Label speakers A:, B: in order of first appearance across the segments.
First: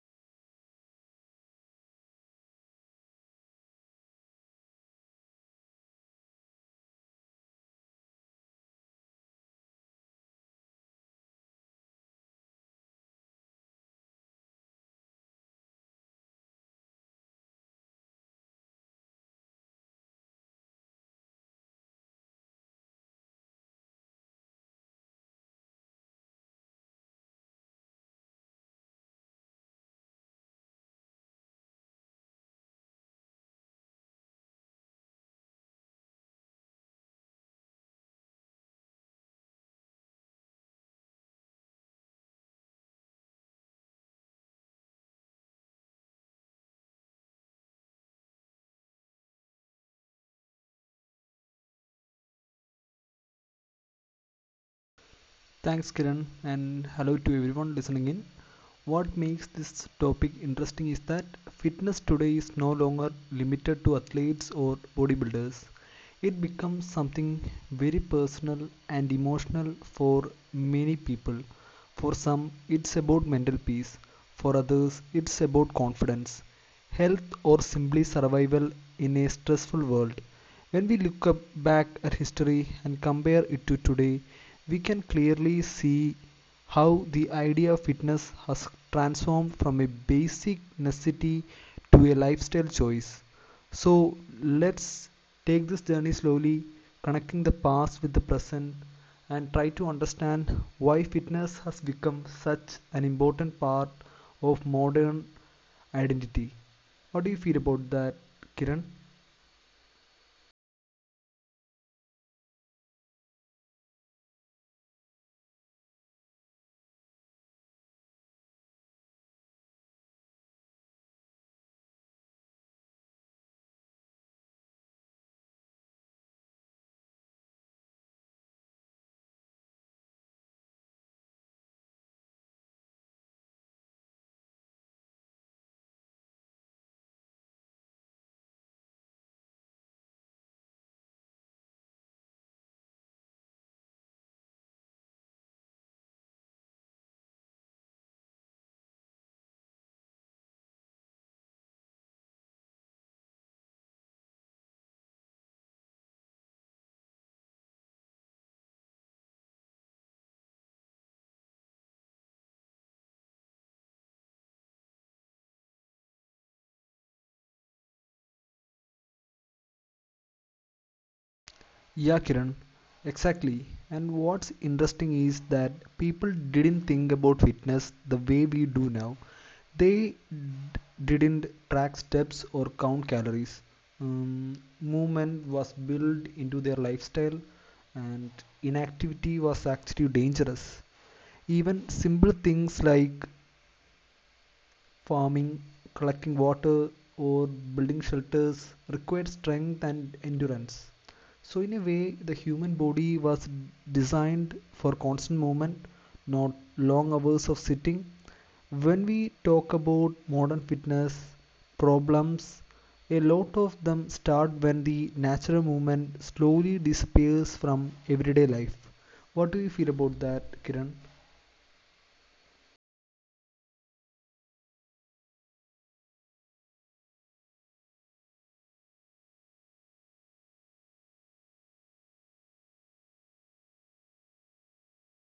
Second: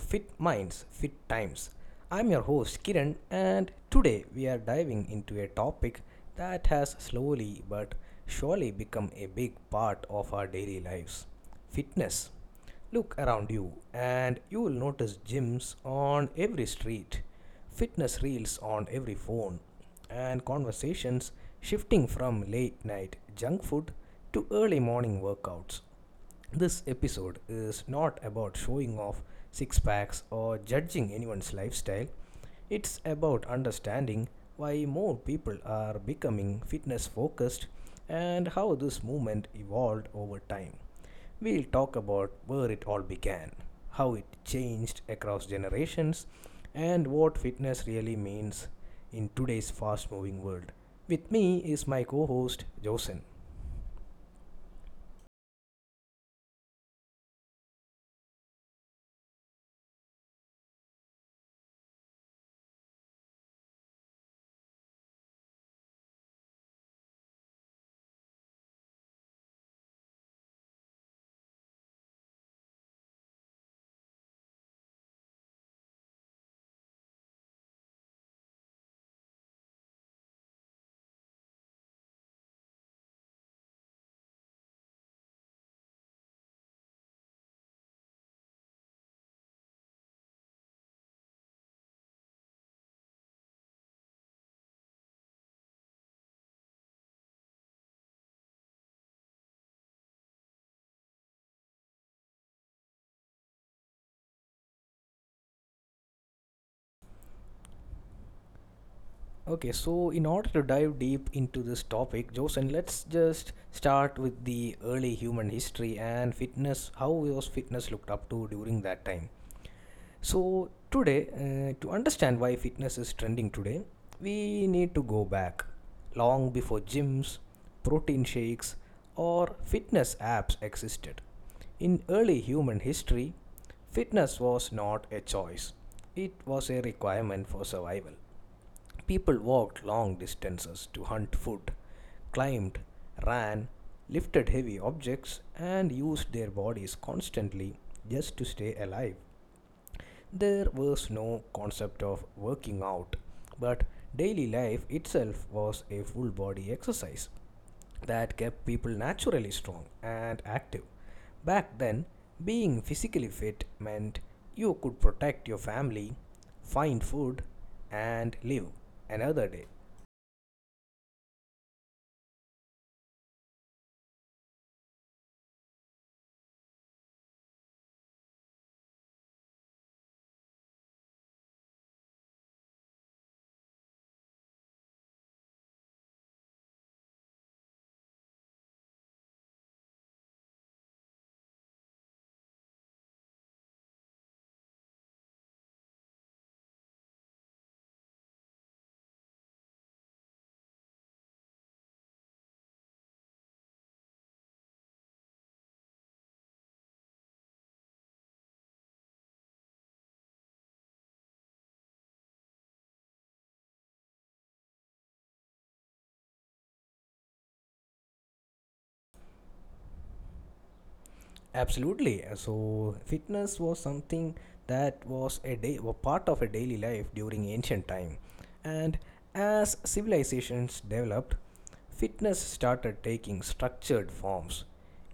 A: Fit Minds, Fit Times. I'm your host Kiran, and today we are diving into a topic that has slowly but surely become a big part of our daily lives fitness. Look around you, and you will notice gyms on every street, fitness reels on every phone, and conversations shifting from late night junk food to early morning workouts. This episode is not about showing off six packs or judging anyone's lifestyle. It's about understanding why more people are becoming fitness focused and how this movement evolved over time. We'll talk about where it all began, how it changed across generations, and what fitness really means in today's fast moving world. With me is my co host, Josen.
B: Thanks, Kiran, and hello to everyone listening in. What makes this topic interesting is that fitness today is no longer limited to athletes or bodybuilders. It becomes something very personal and emotional for many people. For some, it's about mental peace, for others, it's about confidence, health, or simply survival in a stressful world. When we look up back at history and compare it to today, we can clearly see how the idea of fitness has transformed from a basic necessity to a lifestyle choice. So let's take this journey slowly, connecting the past with the present and try to understand why fitness has become such an important part of modern identity. What do you feel about that, Kiran?
A: Okay, so in order to dive deep into this topic, Joseph, let's just start with the early human history and fitness. How was fitness looked up to during that time? Today, to understand why fitness is trending today, we need to go back long before gyms, protein shakes, or fitness apps existed. In early human history, fitness was not a choice, it was a requirement for survival. People walked long distances to hunt food, climbed, ran, lifted heavy objects, and used their bodies constantly just to stay alive. There was no concept of working out, but daily life itself was a full body exercise that kept people naturally strong and active. Back then, being physically fit meant you could protect your family, find food, and live another day.
B: Yeah, Kiran, exactly. And what's interesting is that people didn't think about fitness the way we do now. They d- didn't track steps or count calories. Movement was built into their lifestyle, and inactivity was actually dangerous. Even simple things like farming, collecting water, or building shelters required strength and endurance. So, in a way, the human body was designed for constant movement, not long hours of sitting. When we talk about modern fitness problems, a lot of them start when the natural movement slowly disappears from everyday life. What do you feel about that, Kiran?
A: Absolutely. So, fitness was something that was a part of a daily life during ancient time, and as civilizations developed, fitness started taking structured forms.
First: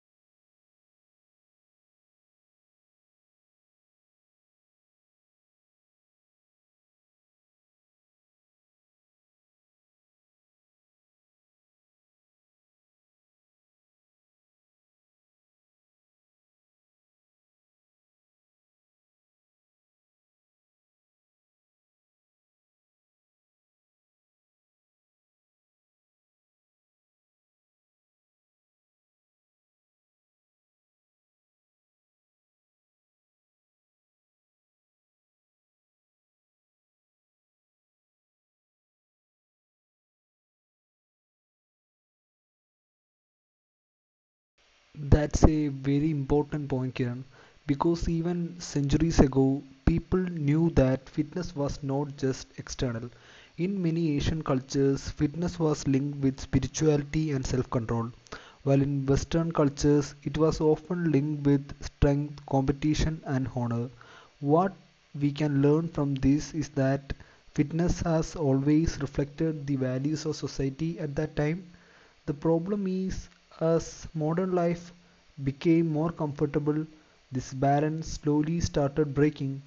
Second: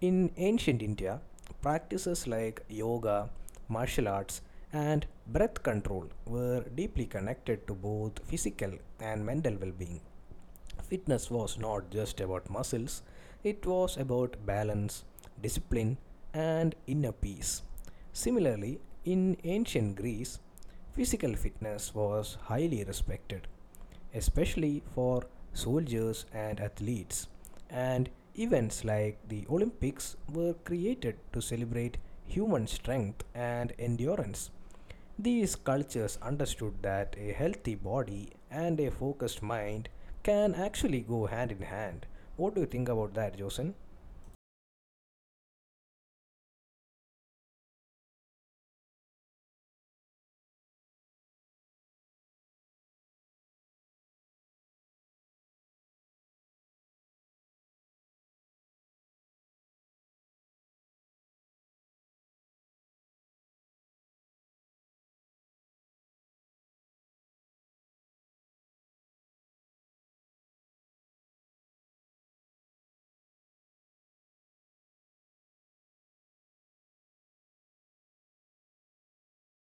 A: In ancient India, practices like yoga, martial arts, and breath control were deeply connected to both physical and mental well-being. Fitness was not just about muscles, it was about balance, discipline, and inner peace. Similarly, in ancient Greece, physical fitness was highly respected, especially for soldiers and athletes, and events like the Olympics were created to celebrate human strength and endurance. These cultures understood that a healthy body and a focused mind can actually go hand in hand. What do you think about that, Josen?
B: That's a very important point, Kiran, because even centuries ago, people knew that fitness was not just external. In many Asian cultures, fitness was linked with spirituality and self control, while in Western cultures, it was often linked with strength, competition, and honor. What we can learn from this is that fitness has always reflected the values of society at that time. The problem is, as modern life became more comfortable, this balance slowly started breaking.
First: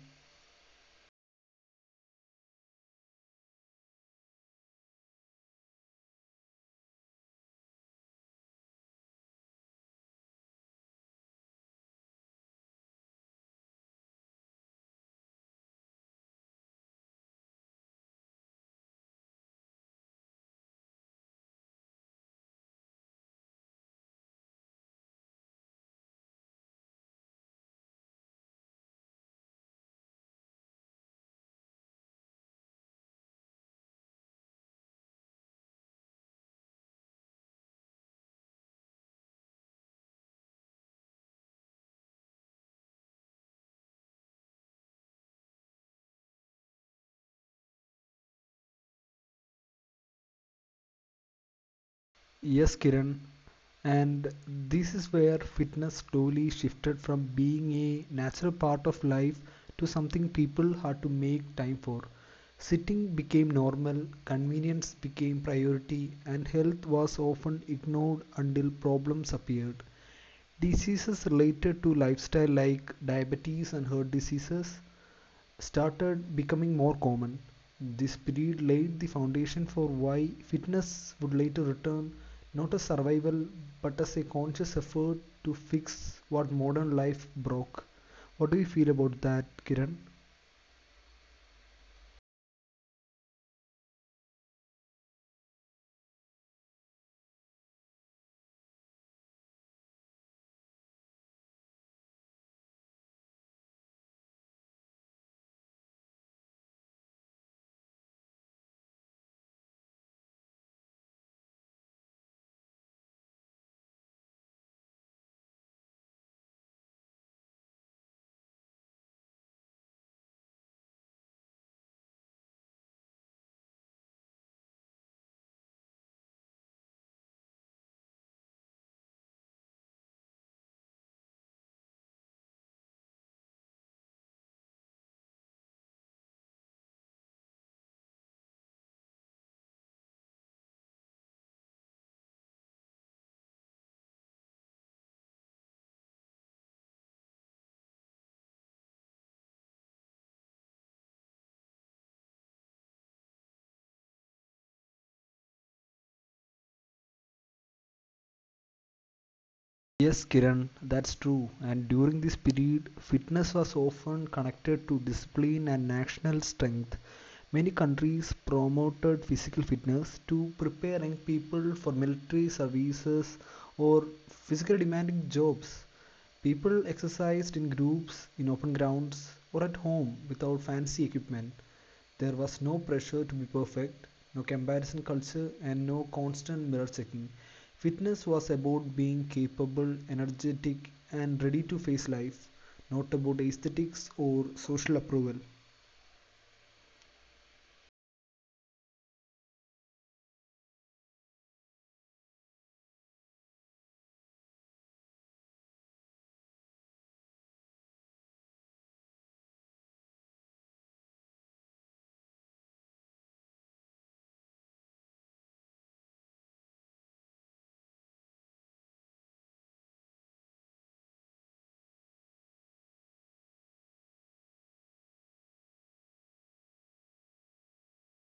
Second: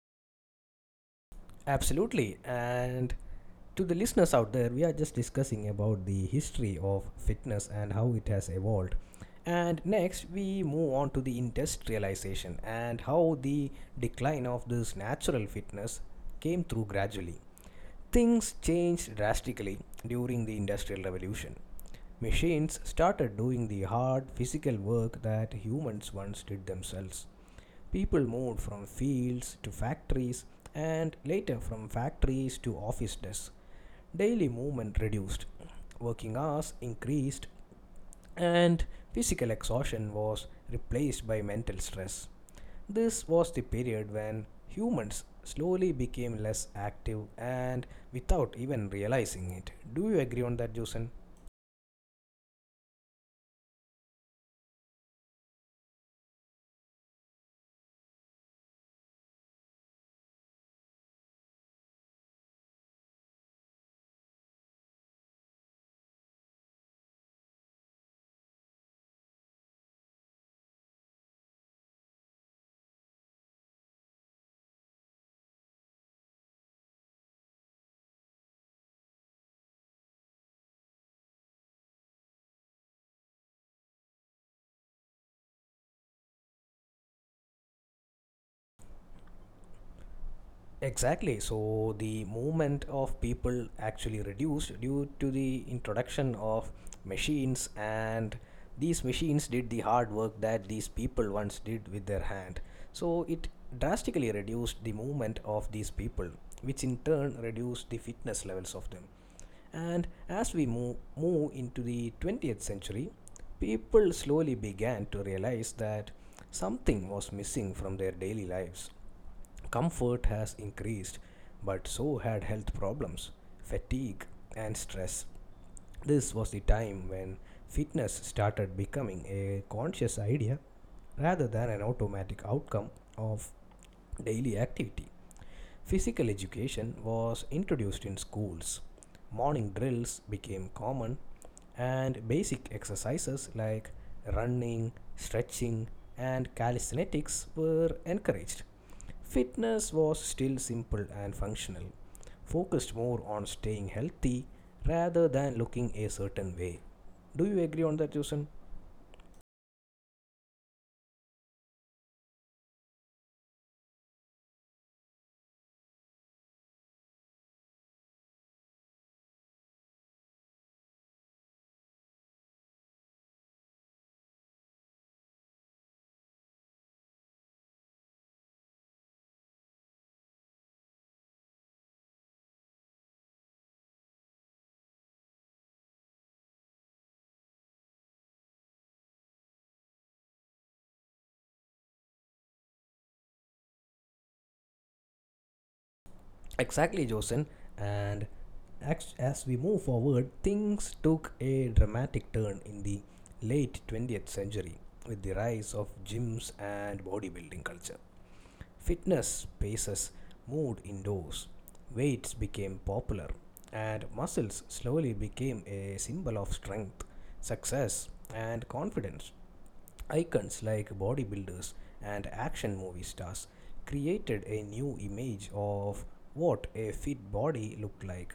A: Absolutely. And to the listeners out there, we are just discussing about the history of fitness and how it has evolved. And next, we move on to the industrialization and how the decline of this natural fitness came through gradually. Things changed drastically during the Industrial Revolution. Machines started doing the hard physical work that humans once did themselves. People moved from fields to factories and later from factories to office desks. Daily movement reduced, working hours increased, and physical exhaustion was replaced by mental stress. This was the period when humans slowly became less active and without even realizing it. Do you agree on that, Jason?
B: Yes, Kiran, and this is where fitness slowly shifted from being a natural part of life to something people had to make time for. Sitting became normal, convenience became priority, and health was often ignored until problems appeared. Diseases related to lifestyle, like diabetes and heart diseases, started becoming more common. This period laid the foundation for why fitness would later return, not as survival but as a conscious effort to fix what modern life broke. What do you feel about that, Kiran?
A: Exactly. So the movement of people actually reduced due to the introduction of machines, and these machines did the hard work that these people once did with their hand. So it drastically reduced the movement of these people, which in turn reduced the fitness levels of them. And as we move into the 20th century, people slowly began to realize that something was missing from their daily lives. Comfort has increased, but so had health problems, fatigue, and stress. This was the time when fitness started becoming a conscious idea rather than an automatic outcome of daily activity. Physical education was introduced in schools. Morning drills became common, and basic exercises like running, stretching, and calisthenics were encouraged. Fitness was still simple and functional, focused more on staying healthy rather than looking a certain way. Do you agree on that, Josen?
B: Yes, Kiran, that's true. And during this period, fitness was often connected to discipline and national strength. Many countries promoted physical fitness to prepare young people for military services or physically demanding jobs. People exercised in groups, in open grounds, or at home without fancy equipment. There was no pressure to be perfect, no comparison culture, and no constant mirror checking. Fitness was about being capable, energetic, and ready to face life, not about aesthetics or social approval.
A: Exactly, Josen. And as we move forward, things took a dramatic turn in the late 20th century with the rise of gyms and bodybuilding culture. Fitness spaces moved indoors, weights became popular, and muscles slowly became a symbol of strength, success, and confidence. Icons like bodybuilders and action movie stars created a new image of what a fit body looked like.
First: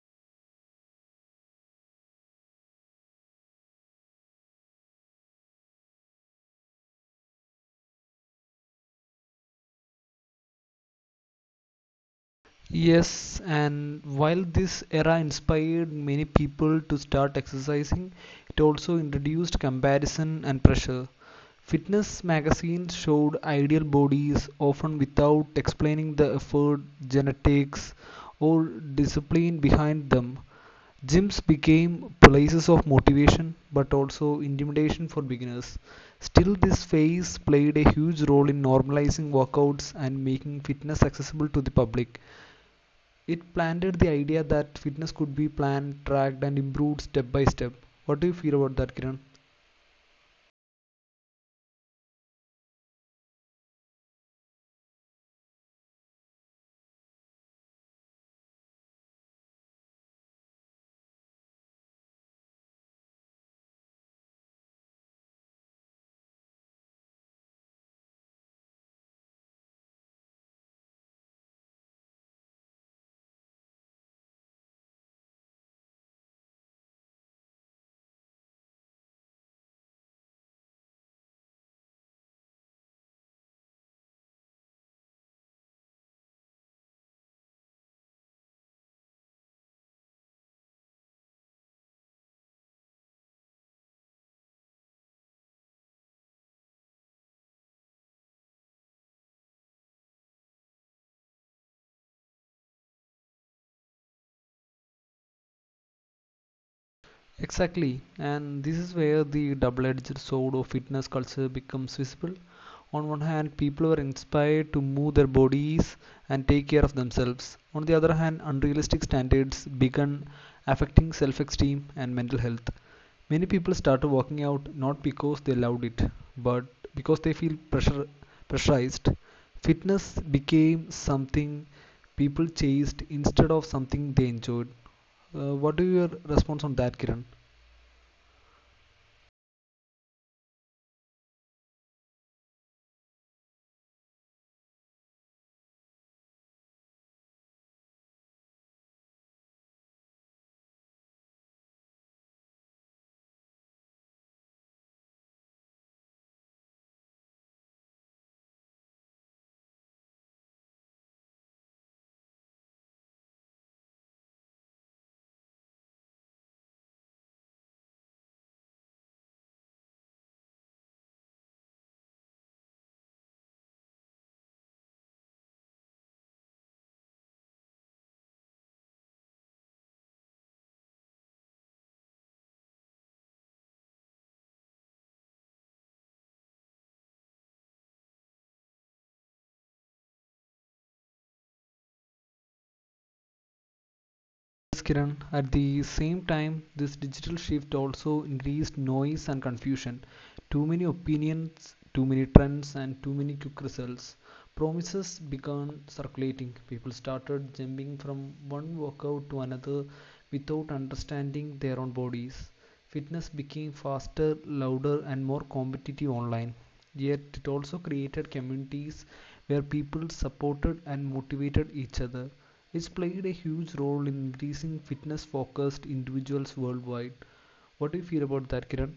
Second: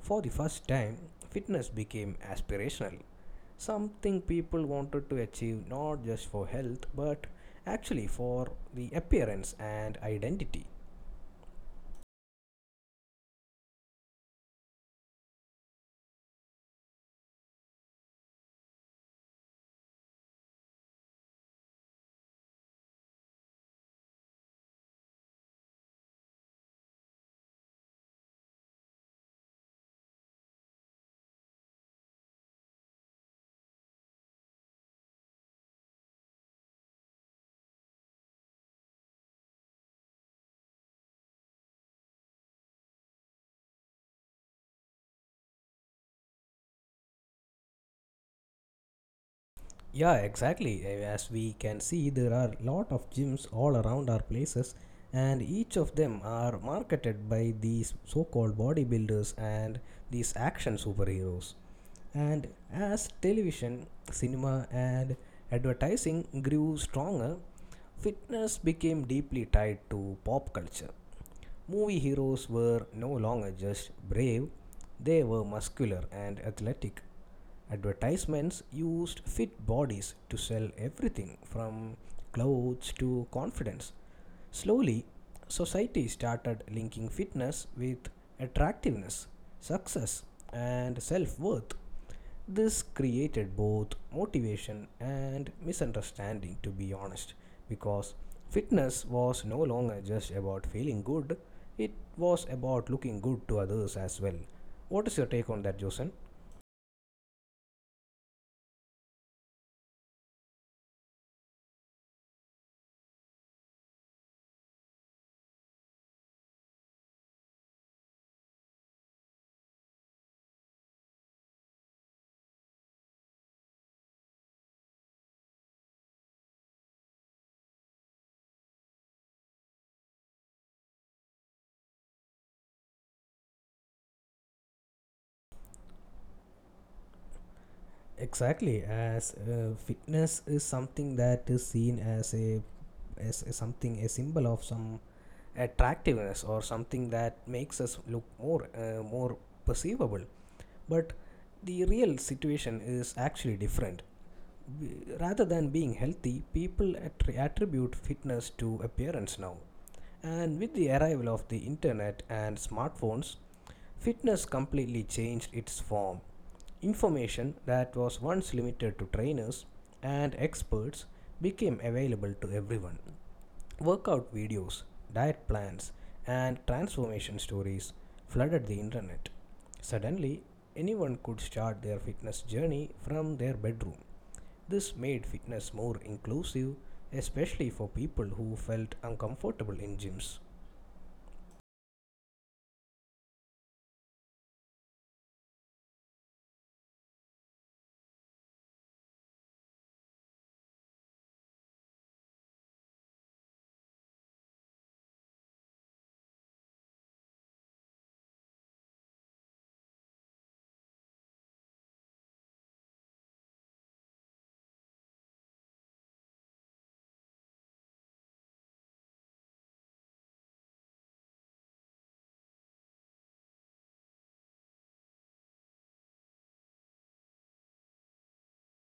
A: For the first time, fitness became aspirational, something people wanted to achieve not just for health but actually for the appearance and identity.
B: Yes, and while this era inspired many people to start exercising, it also introduced comparison and pressure. Fitness magazines showed ideal bodies, often without explaining the effort, genetics, or discipline behind them. Gyms became places of motivation but also intimidation for beginners. Still, this phase played a huge role in normalizing workouts and making fitness accessible to the public. It planted the idea that fitness could be planned, tracked, and improved step by step. What do you feel about that, Kiran?
A: Yeah, exactly. As we can see, there are lot of gyms all around our places, and each of them are marketed by these so called bodybuilders and these action superheroes. And as television, cinema, and advertising grew stronger, fitness became deeply tied to pop culture. Movie heroes were no longer just brave, they were muscular and athletic. Advertisements used fit bodies to sell everything from clothes to confidence. Slowly, society started linking fitness with attractiveness, success, and self worth. This created both motivation and misunderstanding, to be honest, because fitness was no longer just about feeling good, it was about looking good to others as well. What is your take on that, Josen?
B: Exactly, and this is where the double edged sword of fitness culture becomes visible. On one hand, people are inspired to move their bodies and take care of themselves. On the other hand, unrealistic standards begin affecting self esteem and mental health. Many people start working out not because they loved it, but because they feel pressure, pressurized. Fitness became something people chased instead of something they enjoyed. What is your response on that, Kiran?
A: Exactly, as fitness is something that is seen as a something a symbol of some attractiveness or something that makes us look more perceivable. But the real situation is actually different. Rather than being healthy, people attribute fitness to appearance now. And with the arrival of the internet and smartphones, fitness completely changed its form. Information that was once limited to trainers and experts became available to everyone. Workout videos, diet plans, and transformation stories flooded the internet. Suddenly, anyone could start their fitness journey from their bedroom. This made fitness more inclusive, especially for people who felt uncomfortable in gyms.
B: Yes, Kiran. At the same time, this digital shift also increased noise and confusion. Too many opinions, too many trends, and too many quick results. Promises began circulating. People started jumping from one workout to another without understanding their own bodies. Fitness became faster, louder, and more competitive online. Yet, it also created communities where people supported and motivated each other. It's played a huge role in increasing fitness focused individuals worldwide. What do you feel about that, Kiran?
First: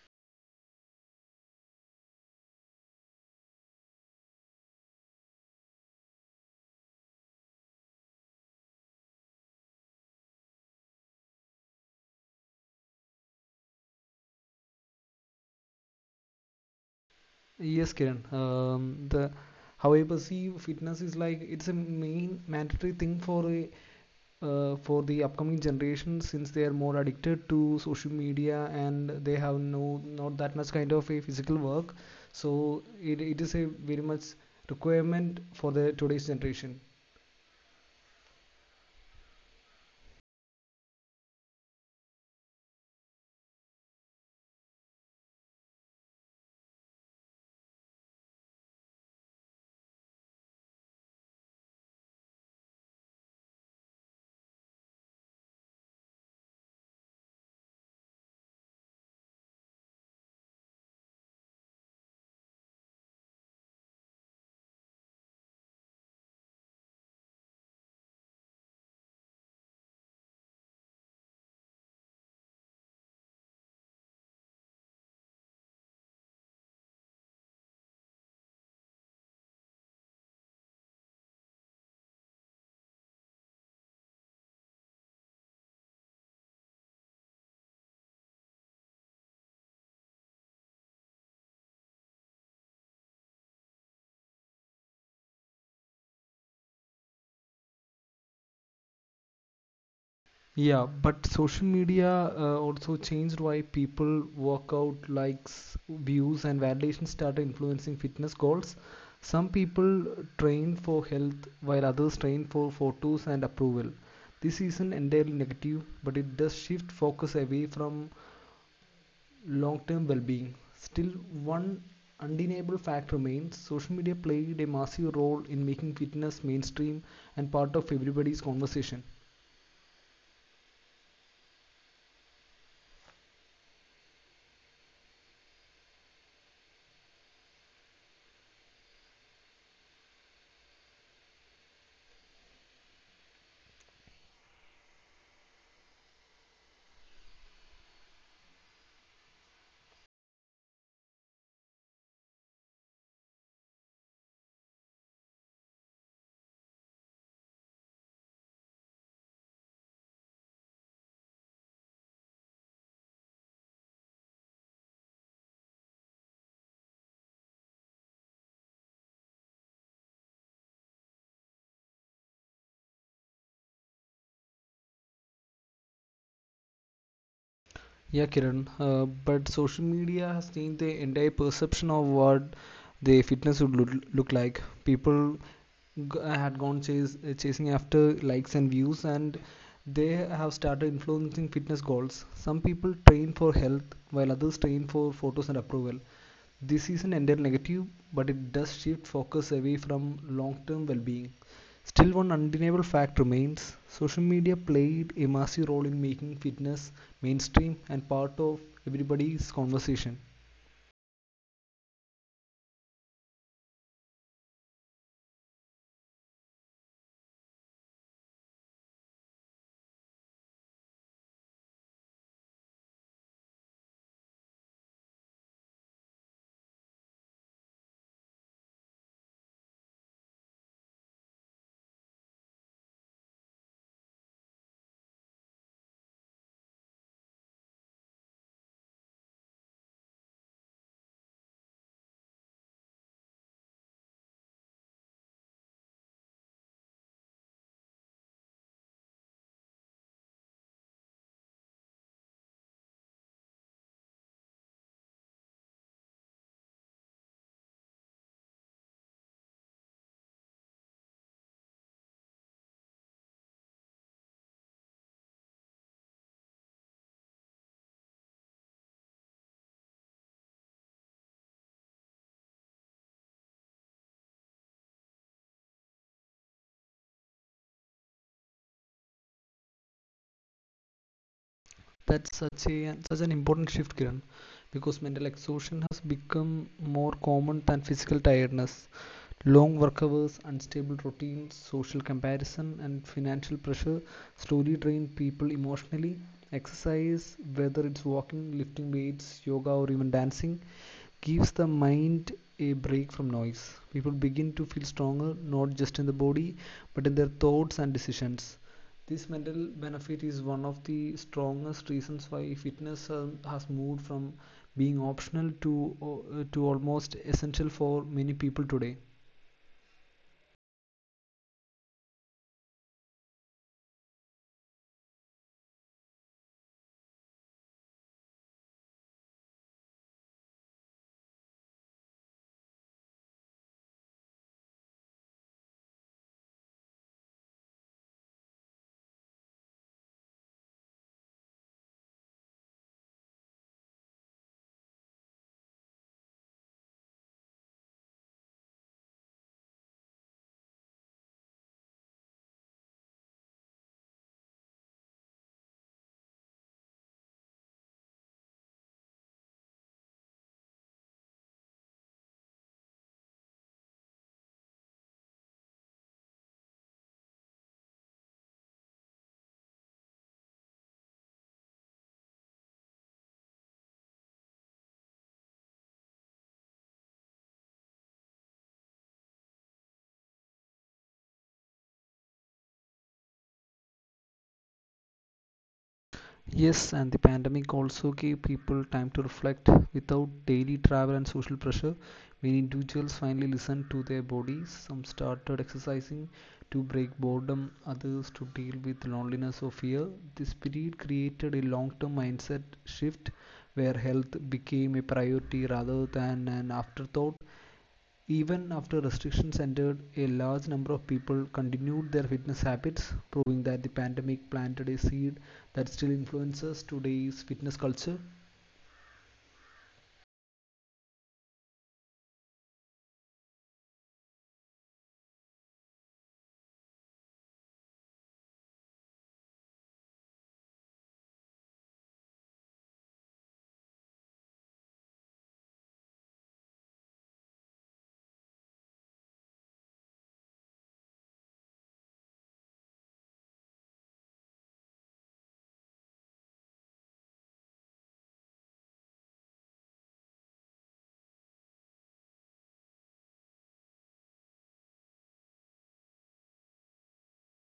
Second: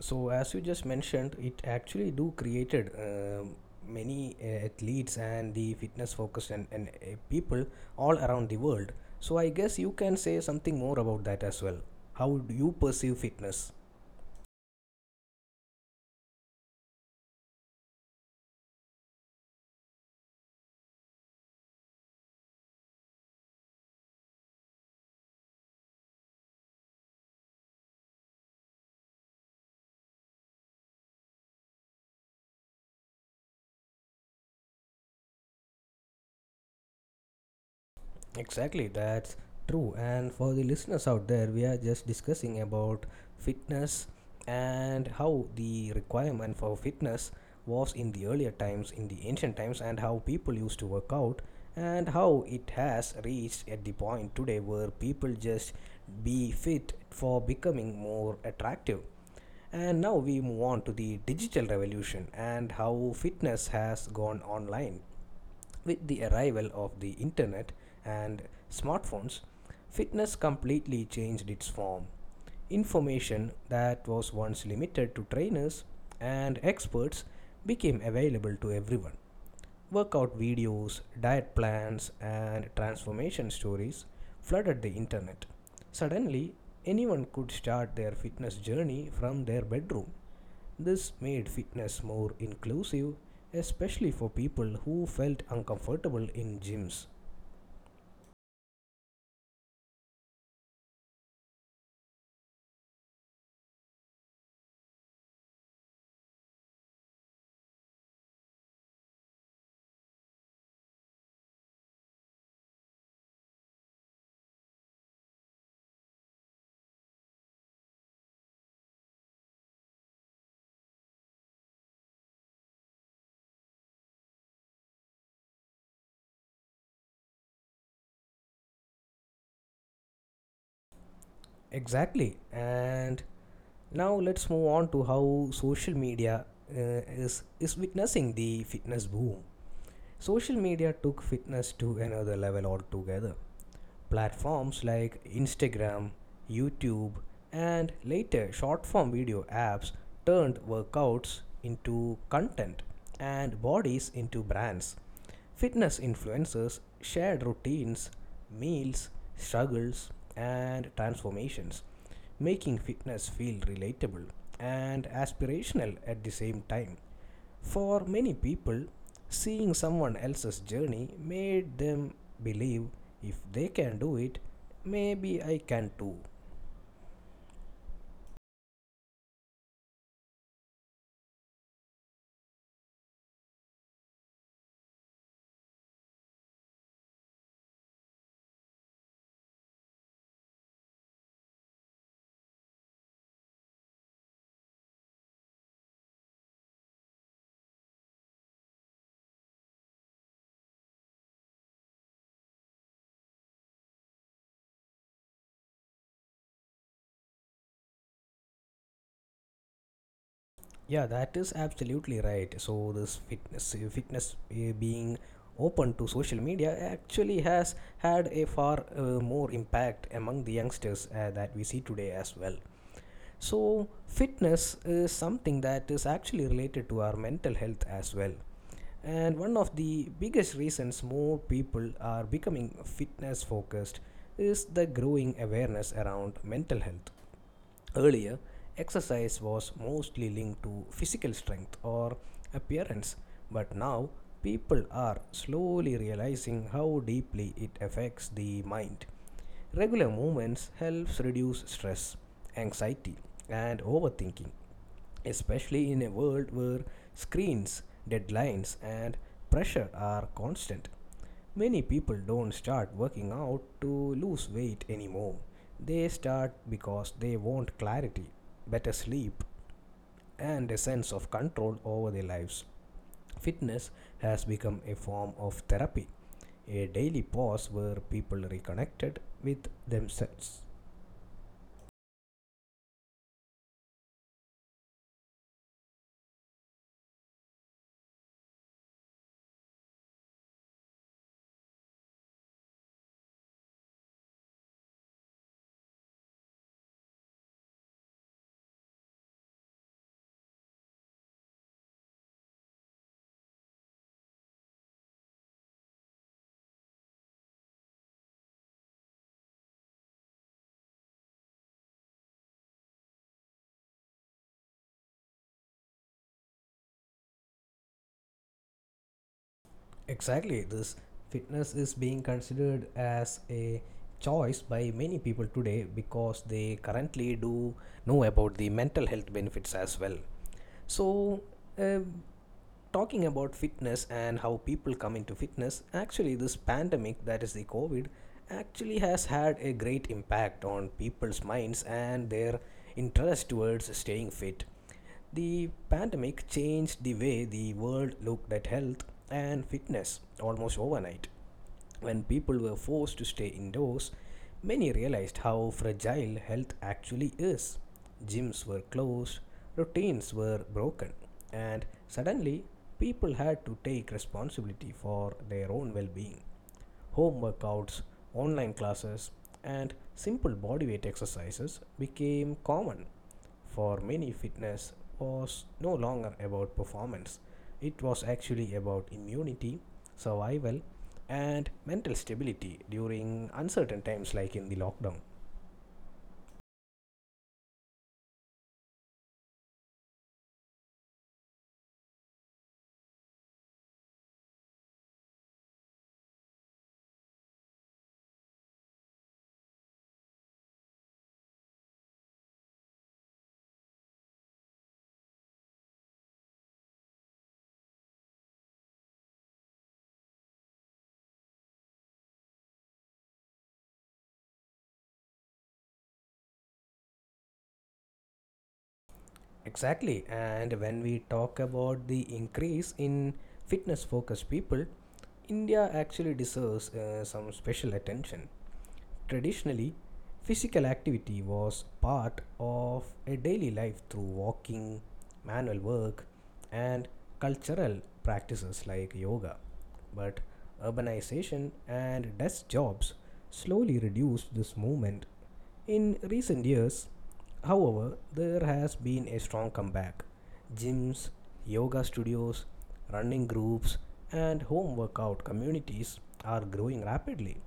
A: So as you just mentioned, it actually do created many athletes and the fitness focused and people all around the world. So I guess you can say something more about that as well. How do you perceive fitness?
B: Yes, Kiran. The How I perceive fitness is like it's a main mandatory thing for for the upcoming generation since they are more addicted to social media and they have not that much kind of a physical work. So it is a very much requirement for the today's generation.
A: Exactly, that's true. And for the listeners out there, we are just discussing about fitness and how the requirement for fitness was in the earlier times, in the ancient times, and how people used to work out, and how it has reached at the point today where people just be fit for becoming more attractive. And now we move on to the digital revolution and how fitness has gone online. With the arrival of the internet and smartphones, fitness completely changed its form. Information that was once limited to trainers and experts became available to everyone. Workout videos, diet plans, and transformation stories flooded the internet. Suddenly, anyone could start their fitness journey from their bedroom. This made fitness more inclusive, especially for people who felt uncomfortable in gyms.
B: Yeah, but social media also changed why people workout, likes, views, and validation started influencing fitness goals. Some people train for health while others train for photos and approval. This isn't entirely negative, but it does shift focus away from long term well being. Still, one undeniable fact remains, social media played a massive role in making fitness mainstream and part of everybody's conversation.
A: Exactly. And now let's move on to how social media uh, is witnessing the fitness boom. Social media took fitness to another level altogether. Platforms like Instagram, YouTube, and later short form video apps turned workouts into content and bodies into brands. Fitness influencers shared routines, meals, struggles, and transformations, making fitness feel relatable and aspirational at the same time. For many people, seeing someone else's journey made them believe if they can do it, maybe I can too.
B: Yeah, Kiran. But social media has changed the entire perception of what the fitness would look like. People chasing after likes and views, and they have started influencing fitness goals. Some people train for health, while others train for photos and approval. This isn't entirely negative, but it does shift focus away from long term well being. Still, one undeniable fact remains, social media played a massive role in making fitness mainstream and part of everybody's conversation.
A: Yeah, that is absolutely right. So this fitness being open to social media actually has had a far more impact among the youngsters that we see today as well. So fitness is something that is actually related to our mental health as well. And one of the biggest reasons more people are becoming fitness focused is the growing awareness around mental health. Earlier, exercise was mostly linked to physical strength or appearance, but now people are slowly realizing how deeply it affects the mind. Regular movements helps reduce stress, anxiety, and overthinking, especially in a world where screens, deadlines, and pressure are constant. Many people don't start working out to lose weight anymore. They start because they want clarity, better sleep, and a sense of control over their lives. Fitness has become a form of therapy, a daily pause where people reconnected with themselves.
B: That's such an important shift, Kiran, because mental exhaustion has become more common than physical tiredness. Long work hours, unstable routines, social comparison, and financial pressure slowly drain people emotionally. Exercise, whether it's walking, lifting weights, yoga, or even dancing, gives the mind a break from noise. People begin to feel stronger, not just in the body, but in their thoughts and decisions. This mental benefit is one of the strongest reasons why fitness has moved from being optional to almost essential for many people today.
A: Exactly, this fitness is being considered as a choice by many people today because they currently do know about the mental health benefits as well. So, um talking about fitness and how people come into fitness, actually this pandemic, that is the covid, actually has had a great impact on people's minds and their interest towards staying fit. The pandemic changed the way the world looked at health and fitness almost overnight. When people were forced to stay indoors, many realized how fragile health actually is. Gyms were closed, routines were broken, and suddenly people had to take responsibility for their own well being. Home workouts, online classes, and simple bodyweight exercises became common. For many, fitness was no longer about performance, it was actually about immunity, survival, and mental stability during uncertain times like in the lockdown.
B: Yes, and the pandemic also gave people time to reflect without daily travel and social pressure. Many individuals finally listened to their bodies. Some started exercising to break boredom, others to deal with loneliness or fear. This period created a long term mindset shift where health became a priority rather than an afterthought. Even after restrictions ended, a large number of people continued their fitness habits, proving that the pandemic planted a seed that still influences today's fitness culture.
A: Exactly, and when we talk about the increase in fitness focused people, India actually deserves some special attention. Traditionally, physical activity was part of a daily life through walking, manual work, and cultural practices like yoga. But urbanization and desk jobs slowly reduced this movement in recent years. However, there has been a strong comeback. Gyms, yoga studios, running groups, and home workout communities are growing rapidly,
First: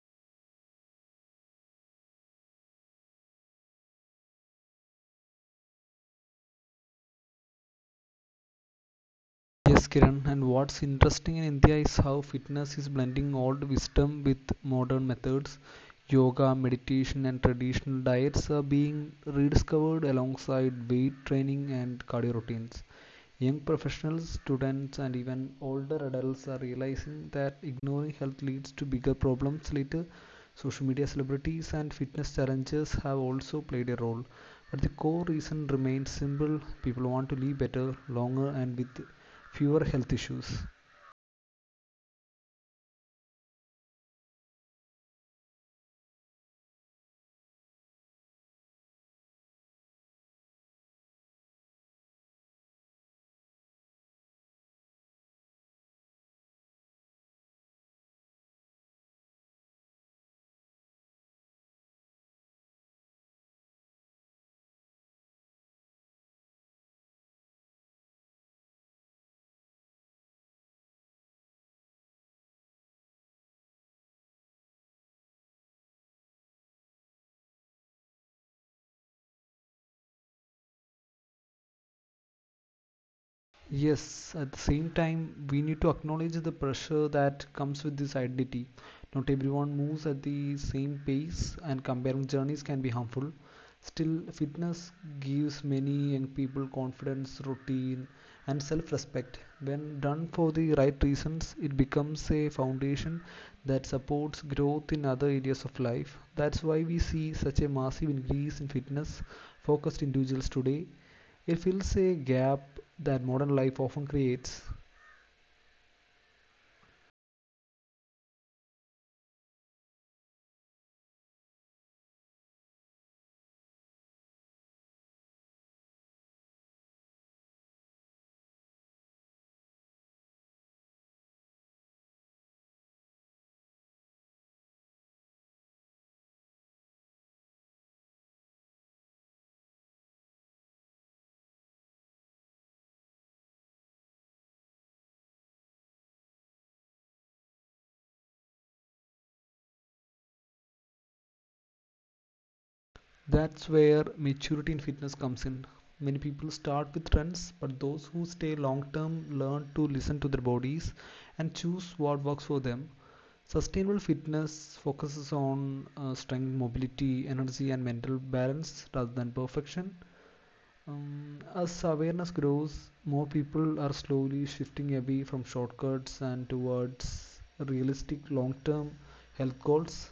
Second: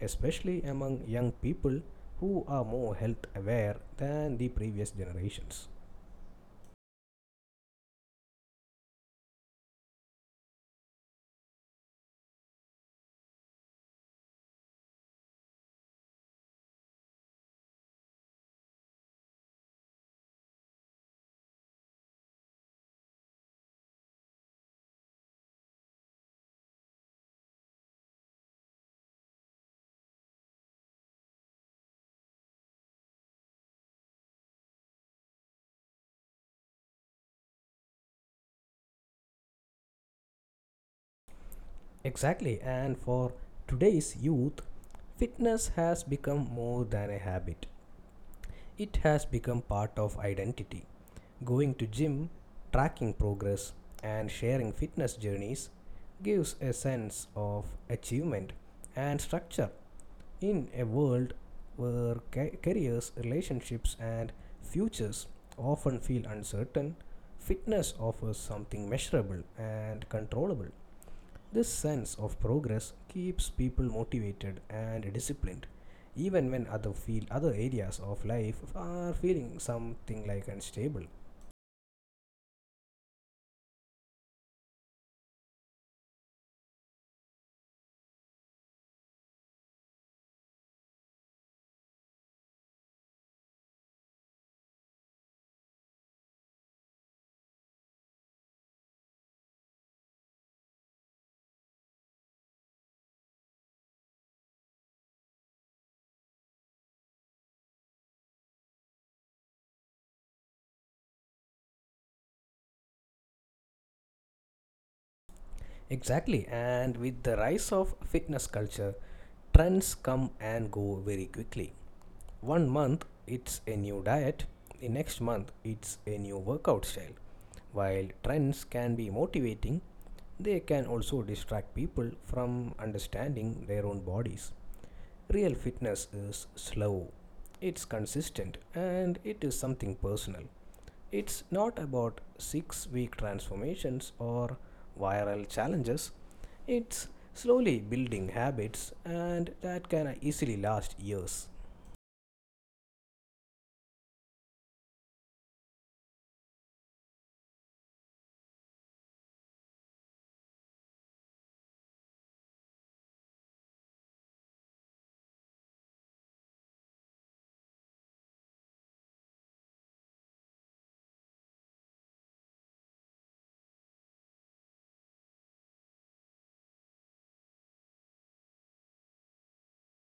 A: especially among young people who are more health aware than the previous generations.
B: Yes, Kiran, and what's interesting in India is how fitness is blending old wisdom with modern methods. Yoga, meditation, and traditional diets are being rediscovered alongside weight training and cardio routines. Young professionals, students, and even older adults are realizing that ignoring health leads to bigger problems later. Social media celebrities and fitness challenges have also played a role. But the core reason remains simple, people want to live better, longer, and with fewer health issues.
A: Exactly, and for today's youth, fitness has become more than a habit, it has become part of identity. Going to gym, tracking progress, and sharing fitness journeys gives a sense of achievement and structure in a world where careers, relationships, and futures often feel uncertain. Fitness offers something measurable and controllable. This sense of progress keeps people motivated and disciplined, even when other areas of life are feeling something like unstable.
B: Yes, at the same time, we need to acknowledge the pressure that comes with this identity. Not everyone moves at the same pace, and comparing journeys can be harmful. Still, fitness gives many young people confidence, routine, and self respect. When done for the right reasons, it becomes a foundation that supports growth in other areas of life. That's why we see such a massive increase in fitness focused individuals today. It fills a gap that modern life often creates.
A: Exactly, and with the rise of fitness culture, trends come and go very quickly. one month it's a new diet, the next month it's a new workout style. While trends can be motivating, they can also distract people from understanding their own bodies. Real fitness is slow, it's consistent, and it is something personal. It's not about six-week transformations or viral challenges. It's slowly building habits and that can easily last years.
B: That's where maturity in fitness comes in. Many people start with trends, but those who stay long term learn to listen to their bodies and choose what works for them. Sustainable fitness focuses on strength, mobility, energy, and mental balance rather than perfection. As awareness grows, more people are slowly shifting away from shortcuts and towards realistic long term health goals.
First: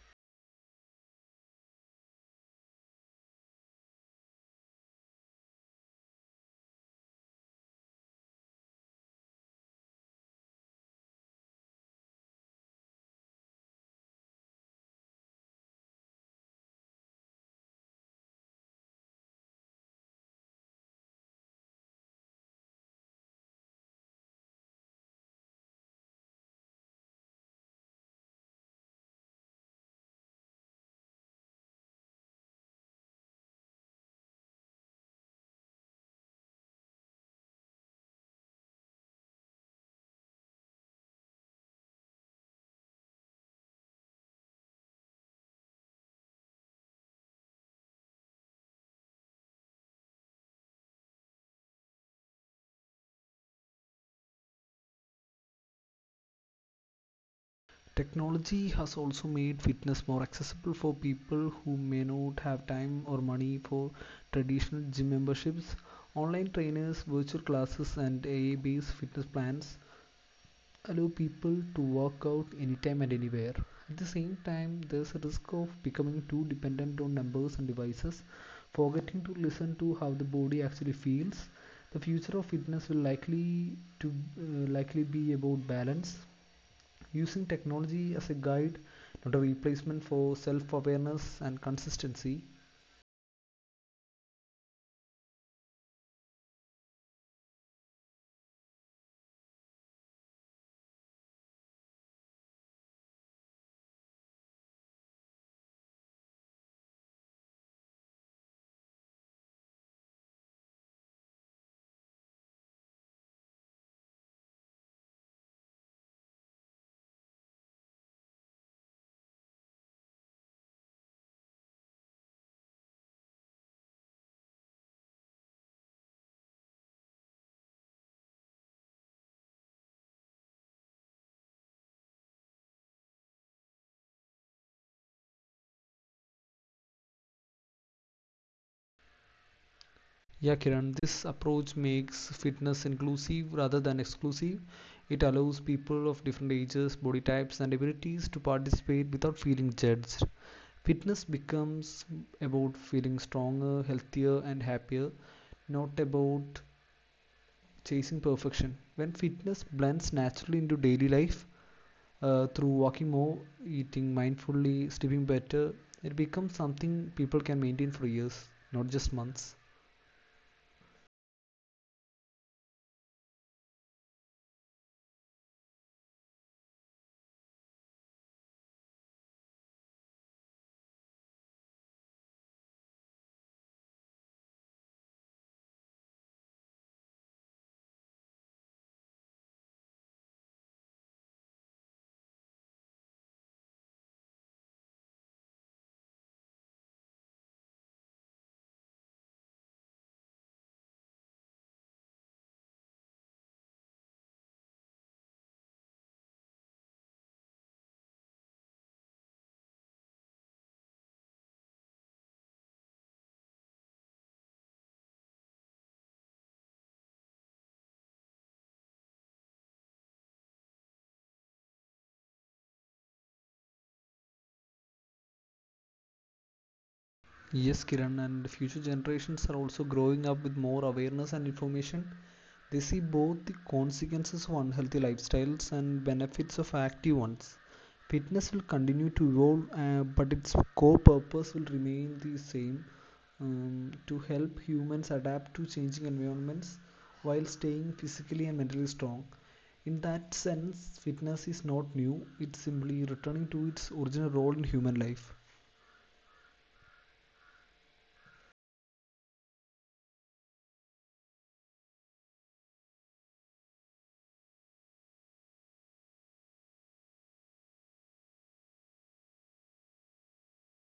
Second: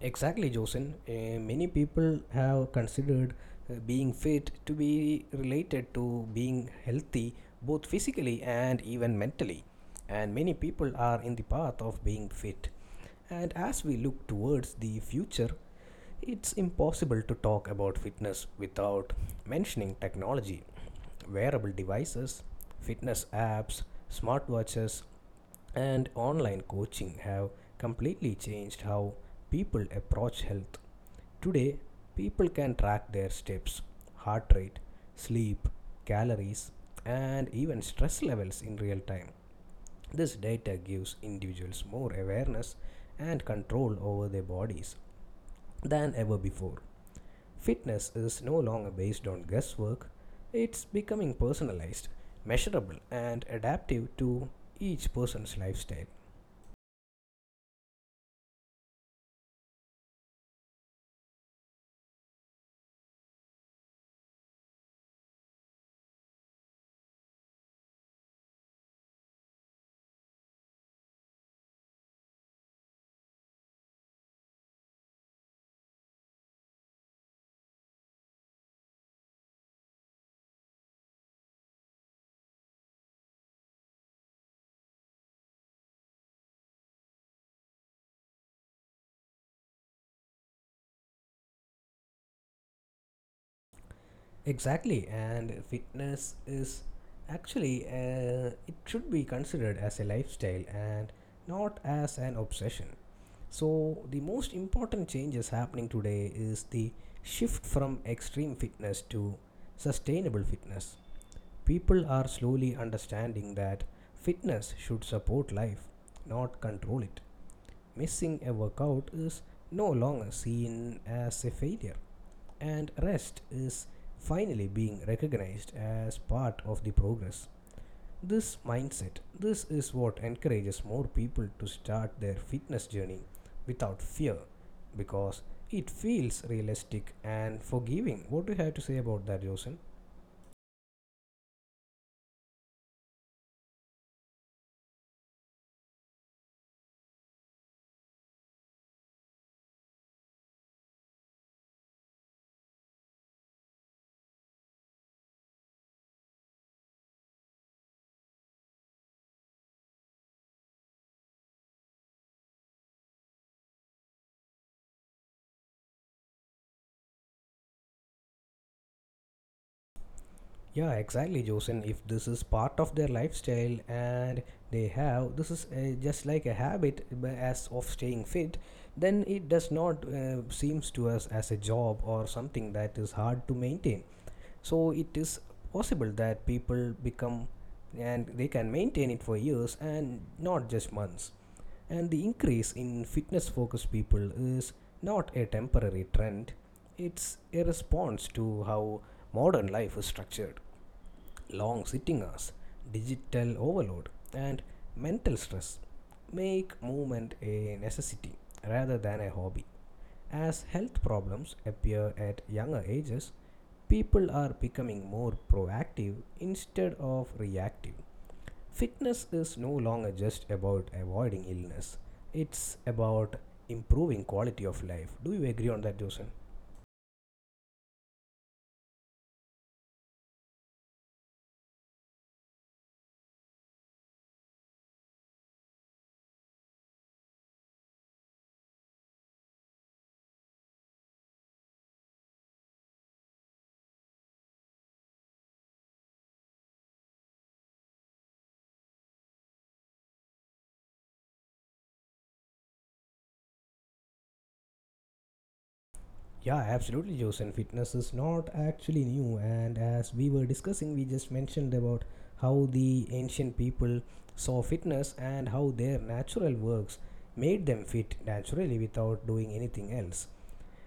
A: Exactly, Josin. Many people have considered being fit to be related to being healthy, both physically and even mentally. And many people are in the path of being fit. And as we look towards the future, it's impossible to talk about fitness without mentioning technology. Wearable devices, fitness apps, smartwatches, and online coaching have completely changed how people approach health. Today, people can track their steps, heart rate, sleep, calories, and even stress levels in real time. This data gives individuals more awareness and control over their bodies than ever before. Fitness is no longer based on guesswork, it's becoming personalized, measurable, and adaptive to each person's lifestyle.
B: Technology has also made fitness more accessible for people who may not have time or money for traditional gym memberships. Online trainers, virtual classes, and AI based fitness plans allow people to work out anytime and anywhere. At the same time, there's a risk of becoming too dependent on numbers and devices, forgetting to listen to how the body actually feels. The future of fitness will likely be about balance, using technology as a guide, not a replacement for self awareness and consistency.
A: Exactly, and fitness is actually, it should be considered as a lifestyle and not as an obsession. So the most important changes happening today is the shift from extreme fitness to sustainable fitness. People are slowly understanding that fitness should support life, not control it. Missing a workout is no longer seen as a failure, and rest is finally being recognized as part of the progress. This mindset, this is what encourages more people to start their fitness journey without fear because it feels realistic and forgiving. What do you have to say about that, Josen?
B: Yeah, Kiran, this approach makes fitness inclusive rather than exclusive. It allows people of different ages, body types, and abilities to participate without feeling judged. Fitness becomes about feeling stronger, healthier, and happier, not about chasing perfection. When fitness blends naturally into daily life, through walking more, eating mindfully, sleeping better, it becomes something people can maintain for years, not just months.
A: Yeah, exactly, Joseph. If this is part of their lifestyle and they have this is just like a habit as of staying fit, then it does not seems to us as a job or something that is hard to maintain. So it is possible that people become and they can maintain it for years and not just months. And the increase in fitness focused people is not a temporary trend, it's a response to how modern life is structured: long sitting hours, digital overload, and mental stress make movement a necessity rather than a hobby. As health problems appear at younger ages, people are becoming more proactive instead of reactive. Fitness is no longer just about avoiding illness, it's about improving quality of life. Do you agree on that, Joseph?
B: Yes, Kiran, and future generations are also growing up with more awareness and information. They see both the consequences of unhealthy lifestyles and benefits of active ones. Fitness will continue to evolve, but its core purpose will remain the same, to help humans adapt to changing environments while staying physically and mentally strong. In that sense, fitness is not new, it's simply returning to its original role in human life.
A: Yeah, absolutely, Joseph. Fitness is not actually new, and as we were discussing, we just mentioned about how the ancient people saw fitness and how their natural works made them fit naturally without doing anything else.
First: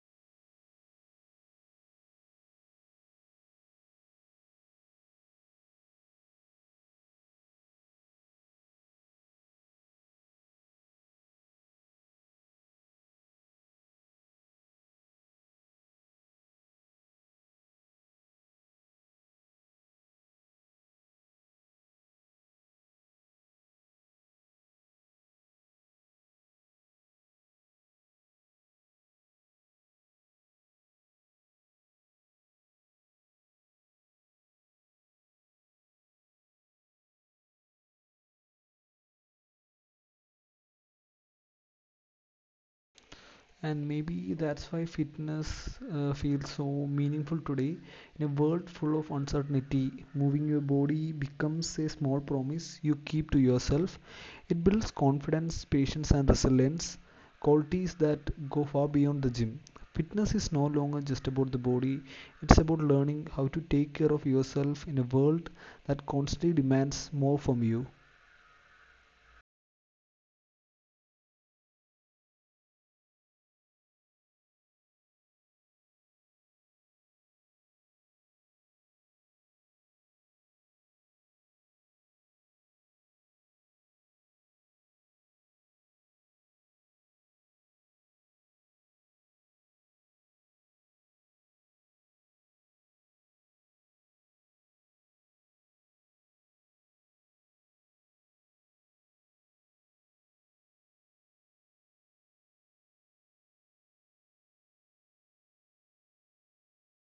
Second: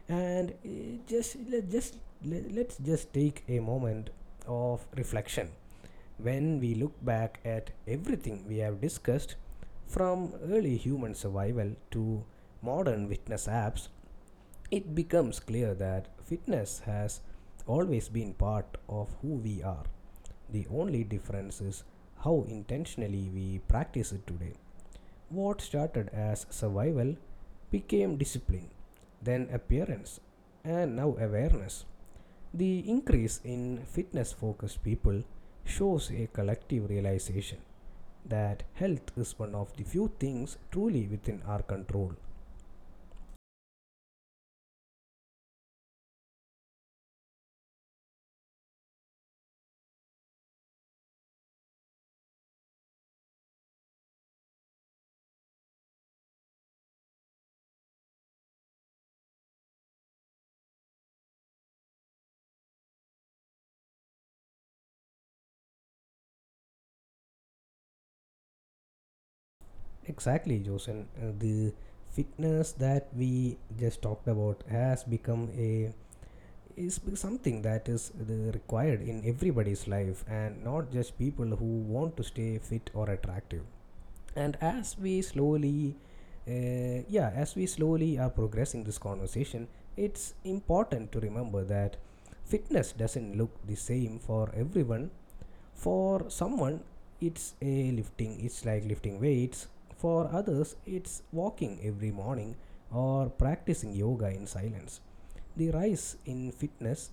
A: And let's just take a moment of reflection. When we look back at everything we have discussed, from early human survival to modern fitness apps, it becomes clear that fitness has always been part of who we are. The only difference is how intentionally we practice it today. What started as survival became discipline, then appearance, and now awareness. The increase in fitness focused people shows a collective realization that health is one of the few things truly within our control.
B: And maybe that's why fitness feels so meaningful today in a world full of uncertainty. Moving your body becomes a small promise you keep to yourself. It builds confidence, patience and resilience, qualities that go far beyond the gym. Fitness is no longer just about the body, it's about learning how to take care of yourself in a world that constantly demands more from you.
A: Exactly, Joseph. The fitness that we just talked about has become a is something that is the required in everybody's life and not just people who want to stay fit or attractive. And as we slowly, yeah, as we slowly are progressing this conversation, it's important to remember that fitness doesn't look the same for everyone. For someone, it's like lifting weights. For others, it's walking every morning or practicing yoga in silence. The rise in fitness,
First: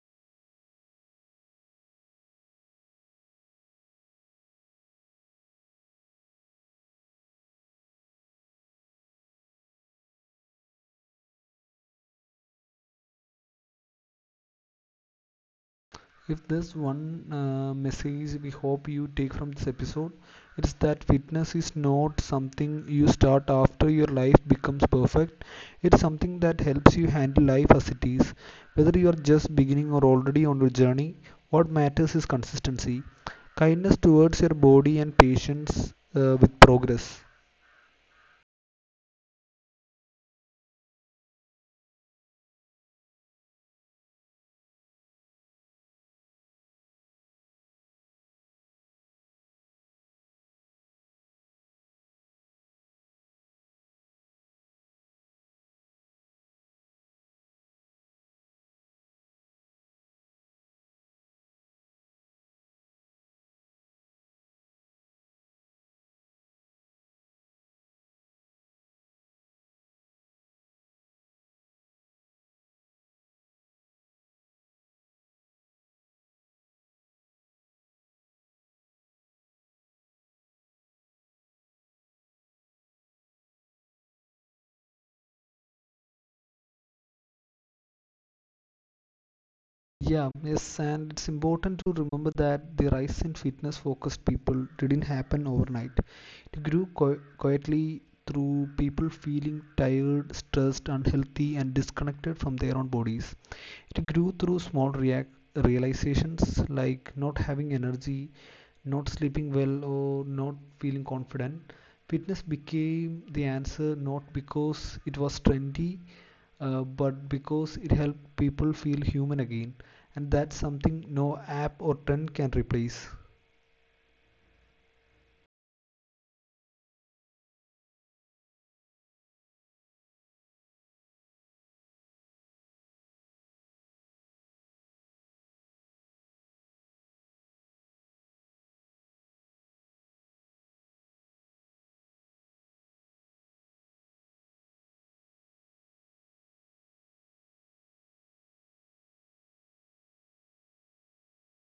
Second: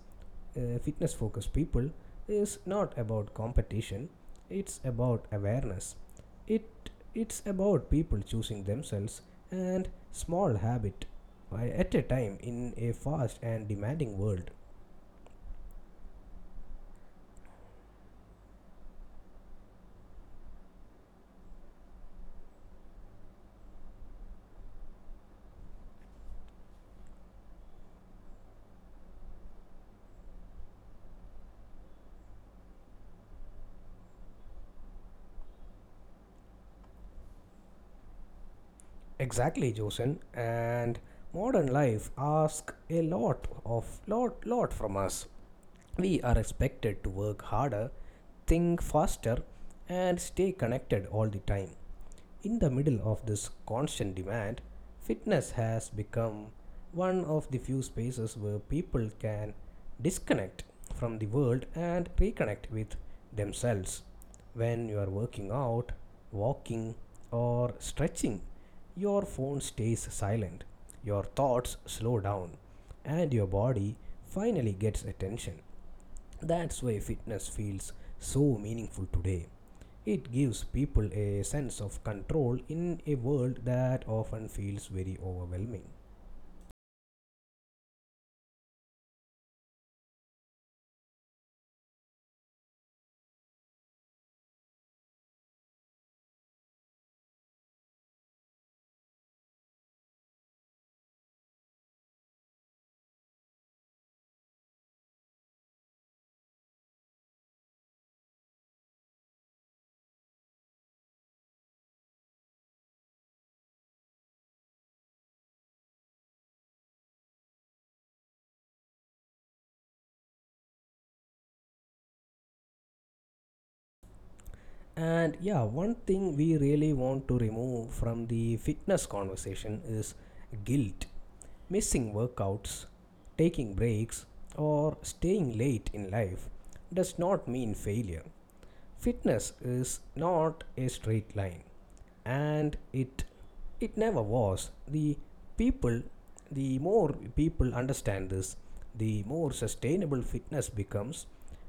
A: uh, fitness focused people is not about competition, it's about awareness. It, it's about people choosing themselves and small habit at a time in a fast and demanding world.
B: If there's one message we hope you take from this episode, it's that fitness is not something you start after your life becomes perfect. It's something that helps you handle life as it is. Whether you are just beginning or already on your journey, what matters is consistency, kindness towards your body, and patience with progress.
A: Exactly, Josen. And modern life asks a lot of lot from us. We are expected to work harder, think faster, and stay connected all the time. In the middle of this constant demand, fitness has become one of the few spaces where people can disconnect from the world and reconnect with themselves. When you are working out, walking, or stretching, your phone stays silent, your thoughts slow down, and your body finally gets attention. That's why fitness feels so meaningful today. It gives people a sense of control in a world that often feels very overwhelming.
B: Yeah, yes, and it's important to remember that the rise in fitness focused people didn't happen overnight. It grew quietly through people feeling tired, stressed, unhealthy, and disconnected from their own bodies. It grew through small react realizations like not having energy, not sleeping well, or not feeling confident. Fitness became the answer not because it was trendy, but because it helped people feel human again, and that's something no app or trend can replace.
A: And yeah, one thing we really want to remove from the fitness conversation is guilt. Missing workouts, taking breaks, or staying late in life does not mean failure. Fitness is not a straight line, and it never was. People, the more people understand this, the more sustainable fitness becomes.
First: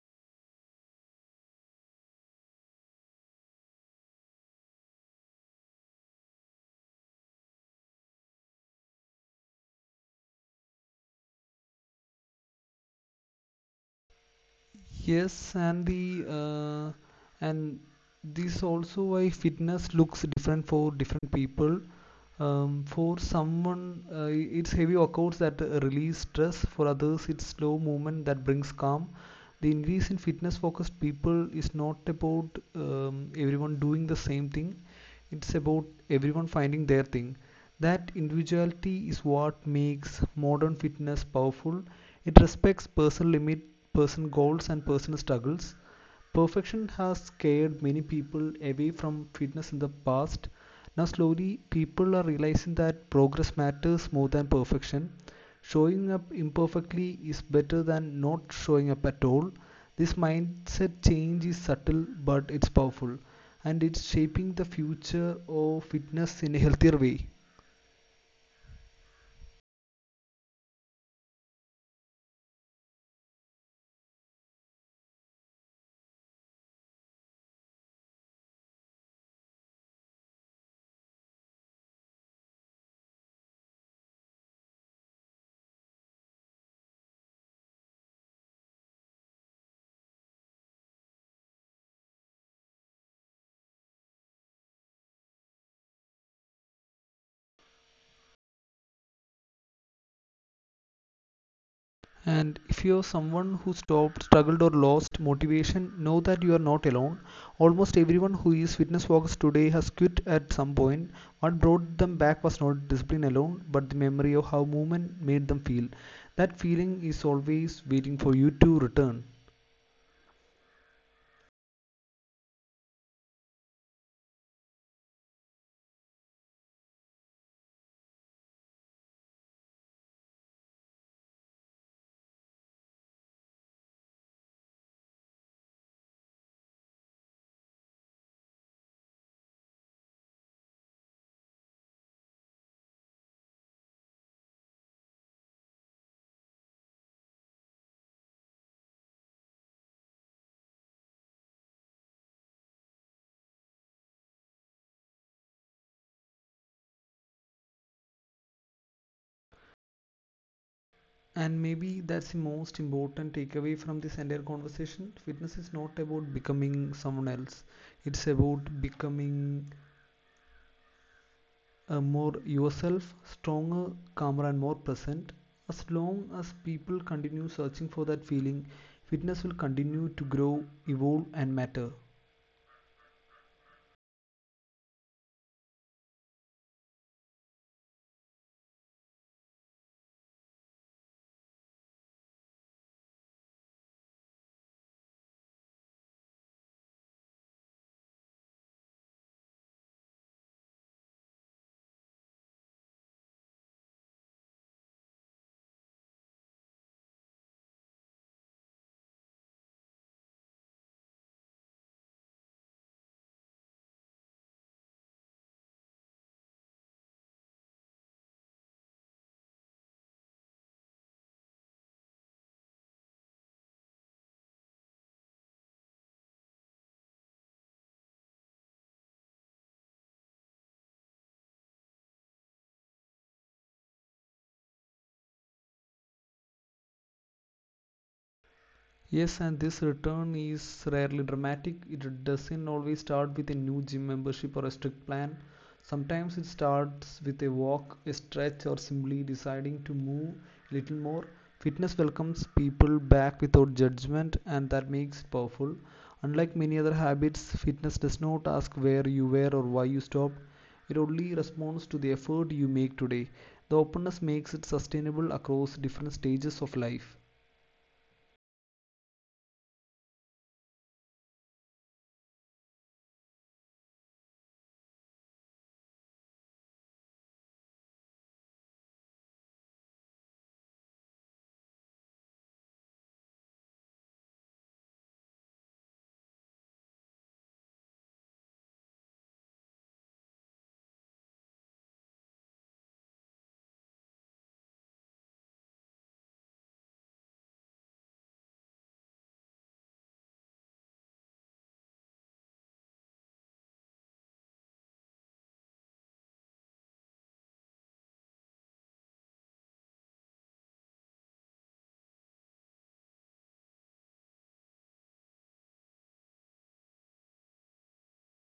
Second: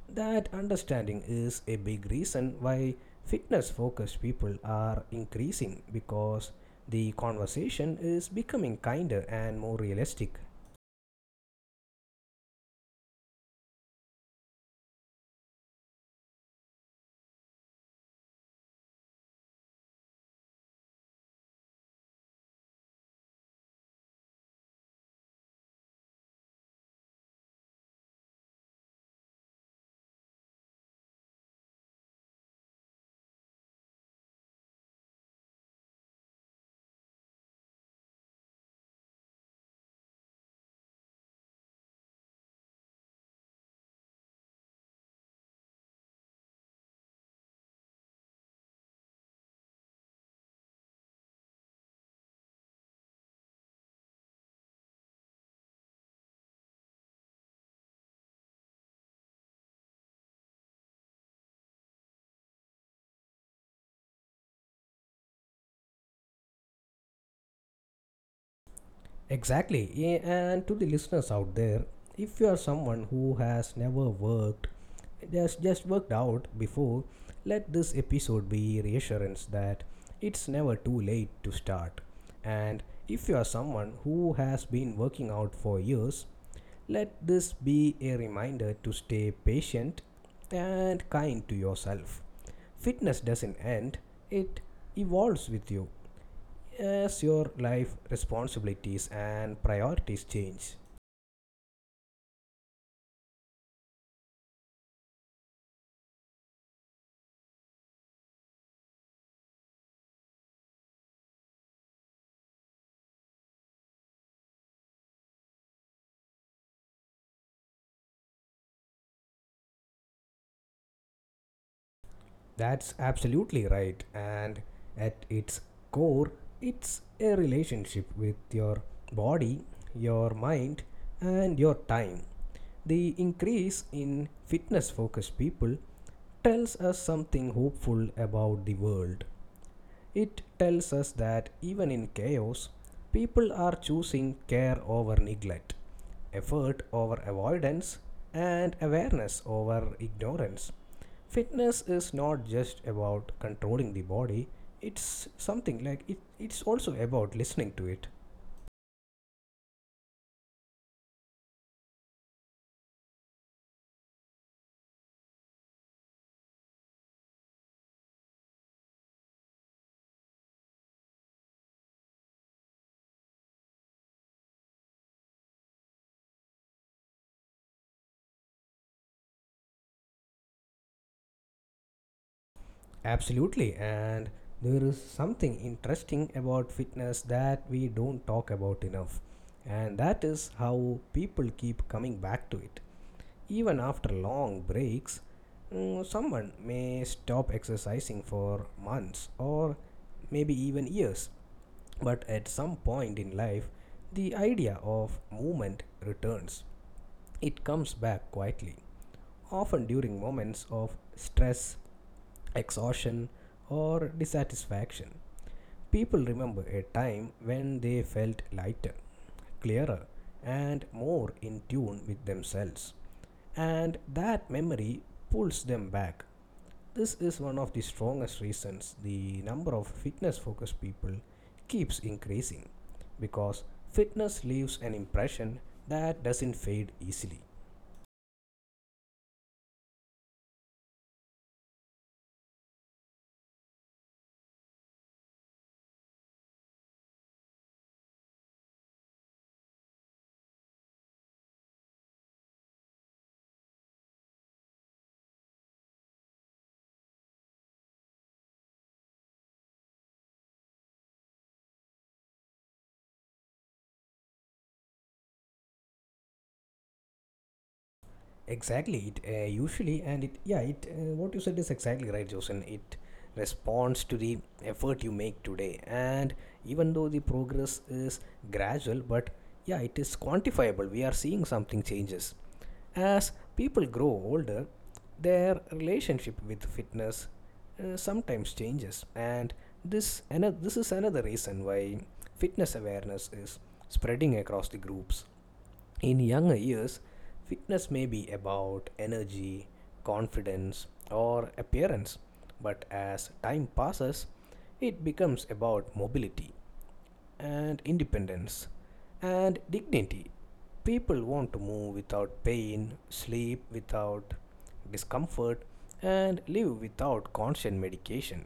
A: That understanding is a big reason why fitness focused people are increasing because the conversation is becoming kinder and more realistic.
B: Yes, and the uh, and this also why fitness looks different for different people. For someone, it's heavy workouts that release stress. For others, it's slow movement that brings calm. The increase in fitness focused people is not about everyone doing the same thing, it's about everyone finding their thing. That individuality is what makes modern fitness powerful. It respects personal limits, personal goals and personal struggles. Perfection has scared many people away from fitness in the past. Now, slowly, people are realizing that progress matters more than perfection. Showing up imperfectly is better than not showing up at all. This mindset change is subtle but it's powerful, and it's shaping the future of fitness in a healthier way.
A: Exactly. Yeah. And to the listeners out there, if you are someone who has never worked, just worked out before, let this episode be reassurance that it's never too late to start. And if you are someone who has been working out for years, let this be a reminder to stay patient and kind to yourself. Fitness doesn't end, it evolves with you as your life responsibilities and priorities change.
B: And if you're someone who stopped, struggled, or lost motivation, know that you are not alone. Almost everyone who is fitness focused today has quit at some point. What brought them back was not discipline alone, but the memory of how movement made them feel. That feeling is always waiting for you to return.
A: That's absolutely right. And at its core, it's a relationship with your body, your mind, and your time. The increase in fitness focused people tells us something hopeful about the world. It tells us that even in chaos, people are choosing care over neglect, effort over avoidance, and awareness over ignorance. Fitness is not just about controlling the body, it's also about listening to it.
B: And maybe that's the most important takeaway from this entire conversation. Fitness is not about becoming someone else, it's about becoming more yourself, stronger, calmer, and more present. As long as people continue searching for that feeling, fitness will continue to grow, evolve, and matter.
A: Absolutely, and there is something interesting about fitness that we don't talk about enough, and that is how people keep coming back to it. Even after long breaks, someone may stop exercising for months or maybe even years, but at some point in life, the idea of movement returns. It comes back quietly, often during moments of stress, exhaustion, or dissatisfaction. People remember a time when they felt lighter, clearer, and more in tune with themselves. And that memory pulls them back. This is one of the strongest reasons the number of fitness focused people keeps increasing because fitness leaves an impression that doesn't fade easily.
B: Yes, and this return is rarely dramatic. It doesn't always start with a new gym membership or a strict plan. Sometimes it starts with a walk, a stretch, or simply deciding to move a little more. Fitness welcomes people back without judgment, and that makes it powerful. Unlike many other habits, fitness does not ask where you were or why you stopped. It only responds to the effort you make today. The openness makes it sustainable across different stages of life.
A: Exactly. It usually and it yeah it What you said is exactly right, Josen. It responds to the effort you make today, and even though the progress is gradual, but yeah, it is quantifiable. We are seeing something changes as people grow older. Their relationship with fitness sometimes changes, and this is another reason why fitness awareness is spreading across the groups. In younger years, fitness may be about energy, confidence, or appearance, but as time passes, it becomes about mobility and independence and dignity. People want to move without pain, sleep without discomfort, and live without constant medication.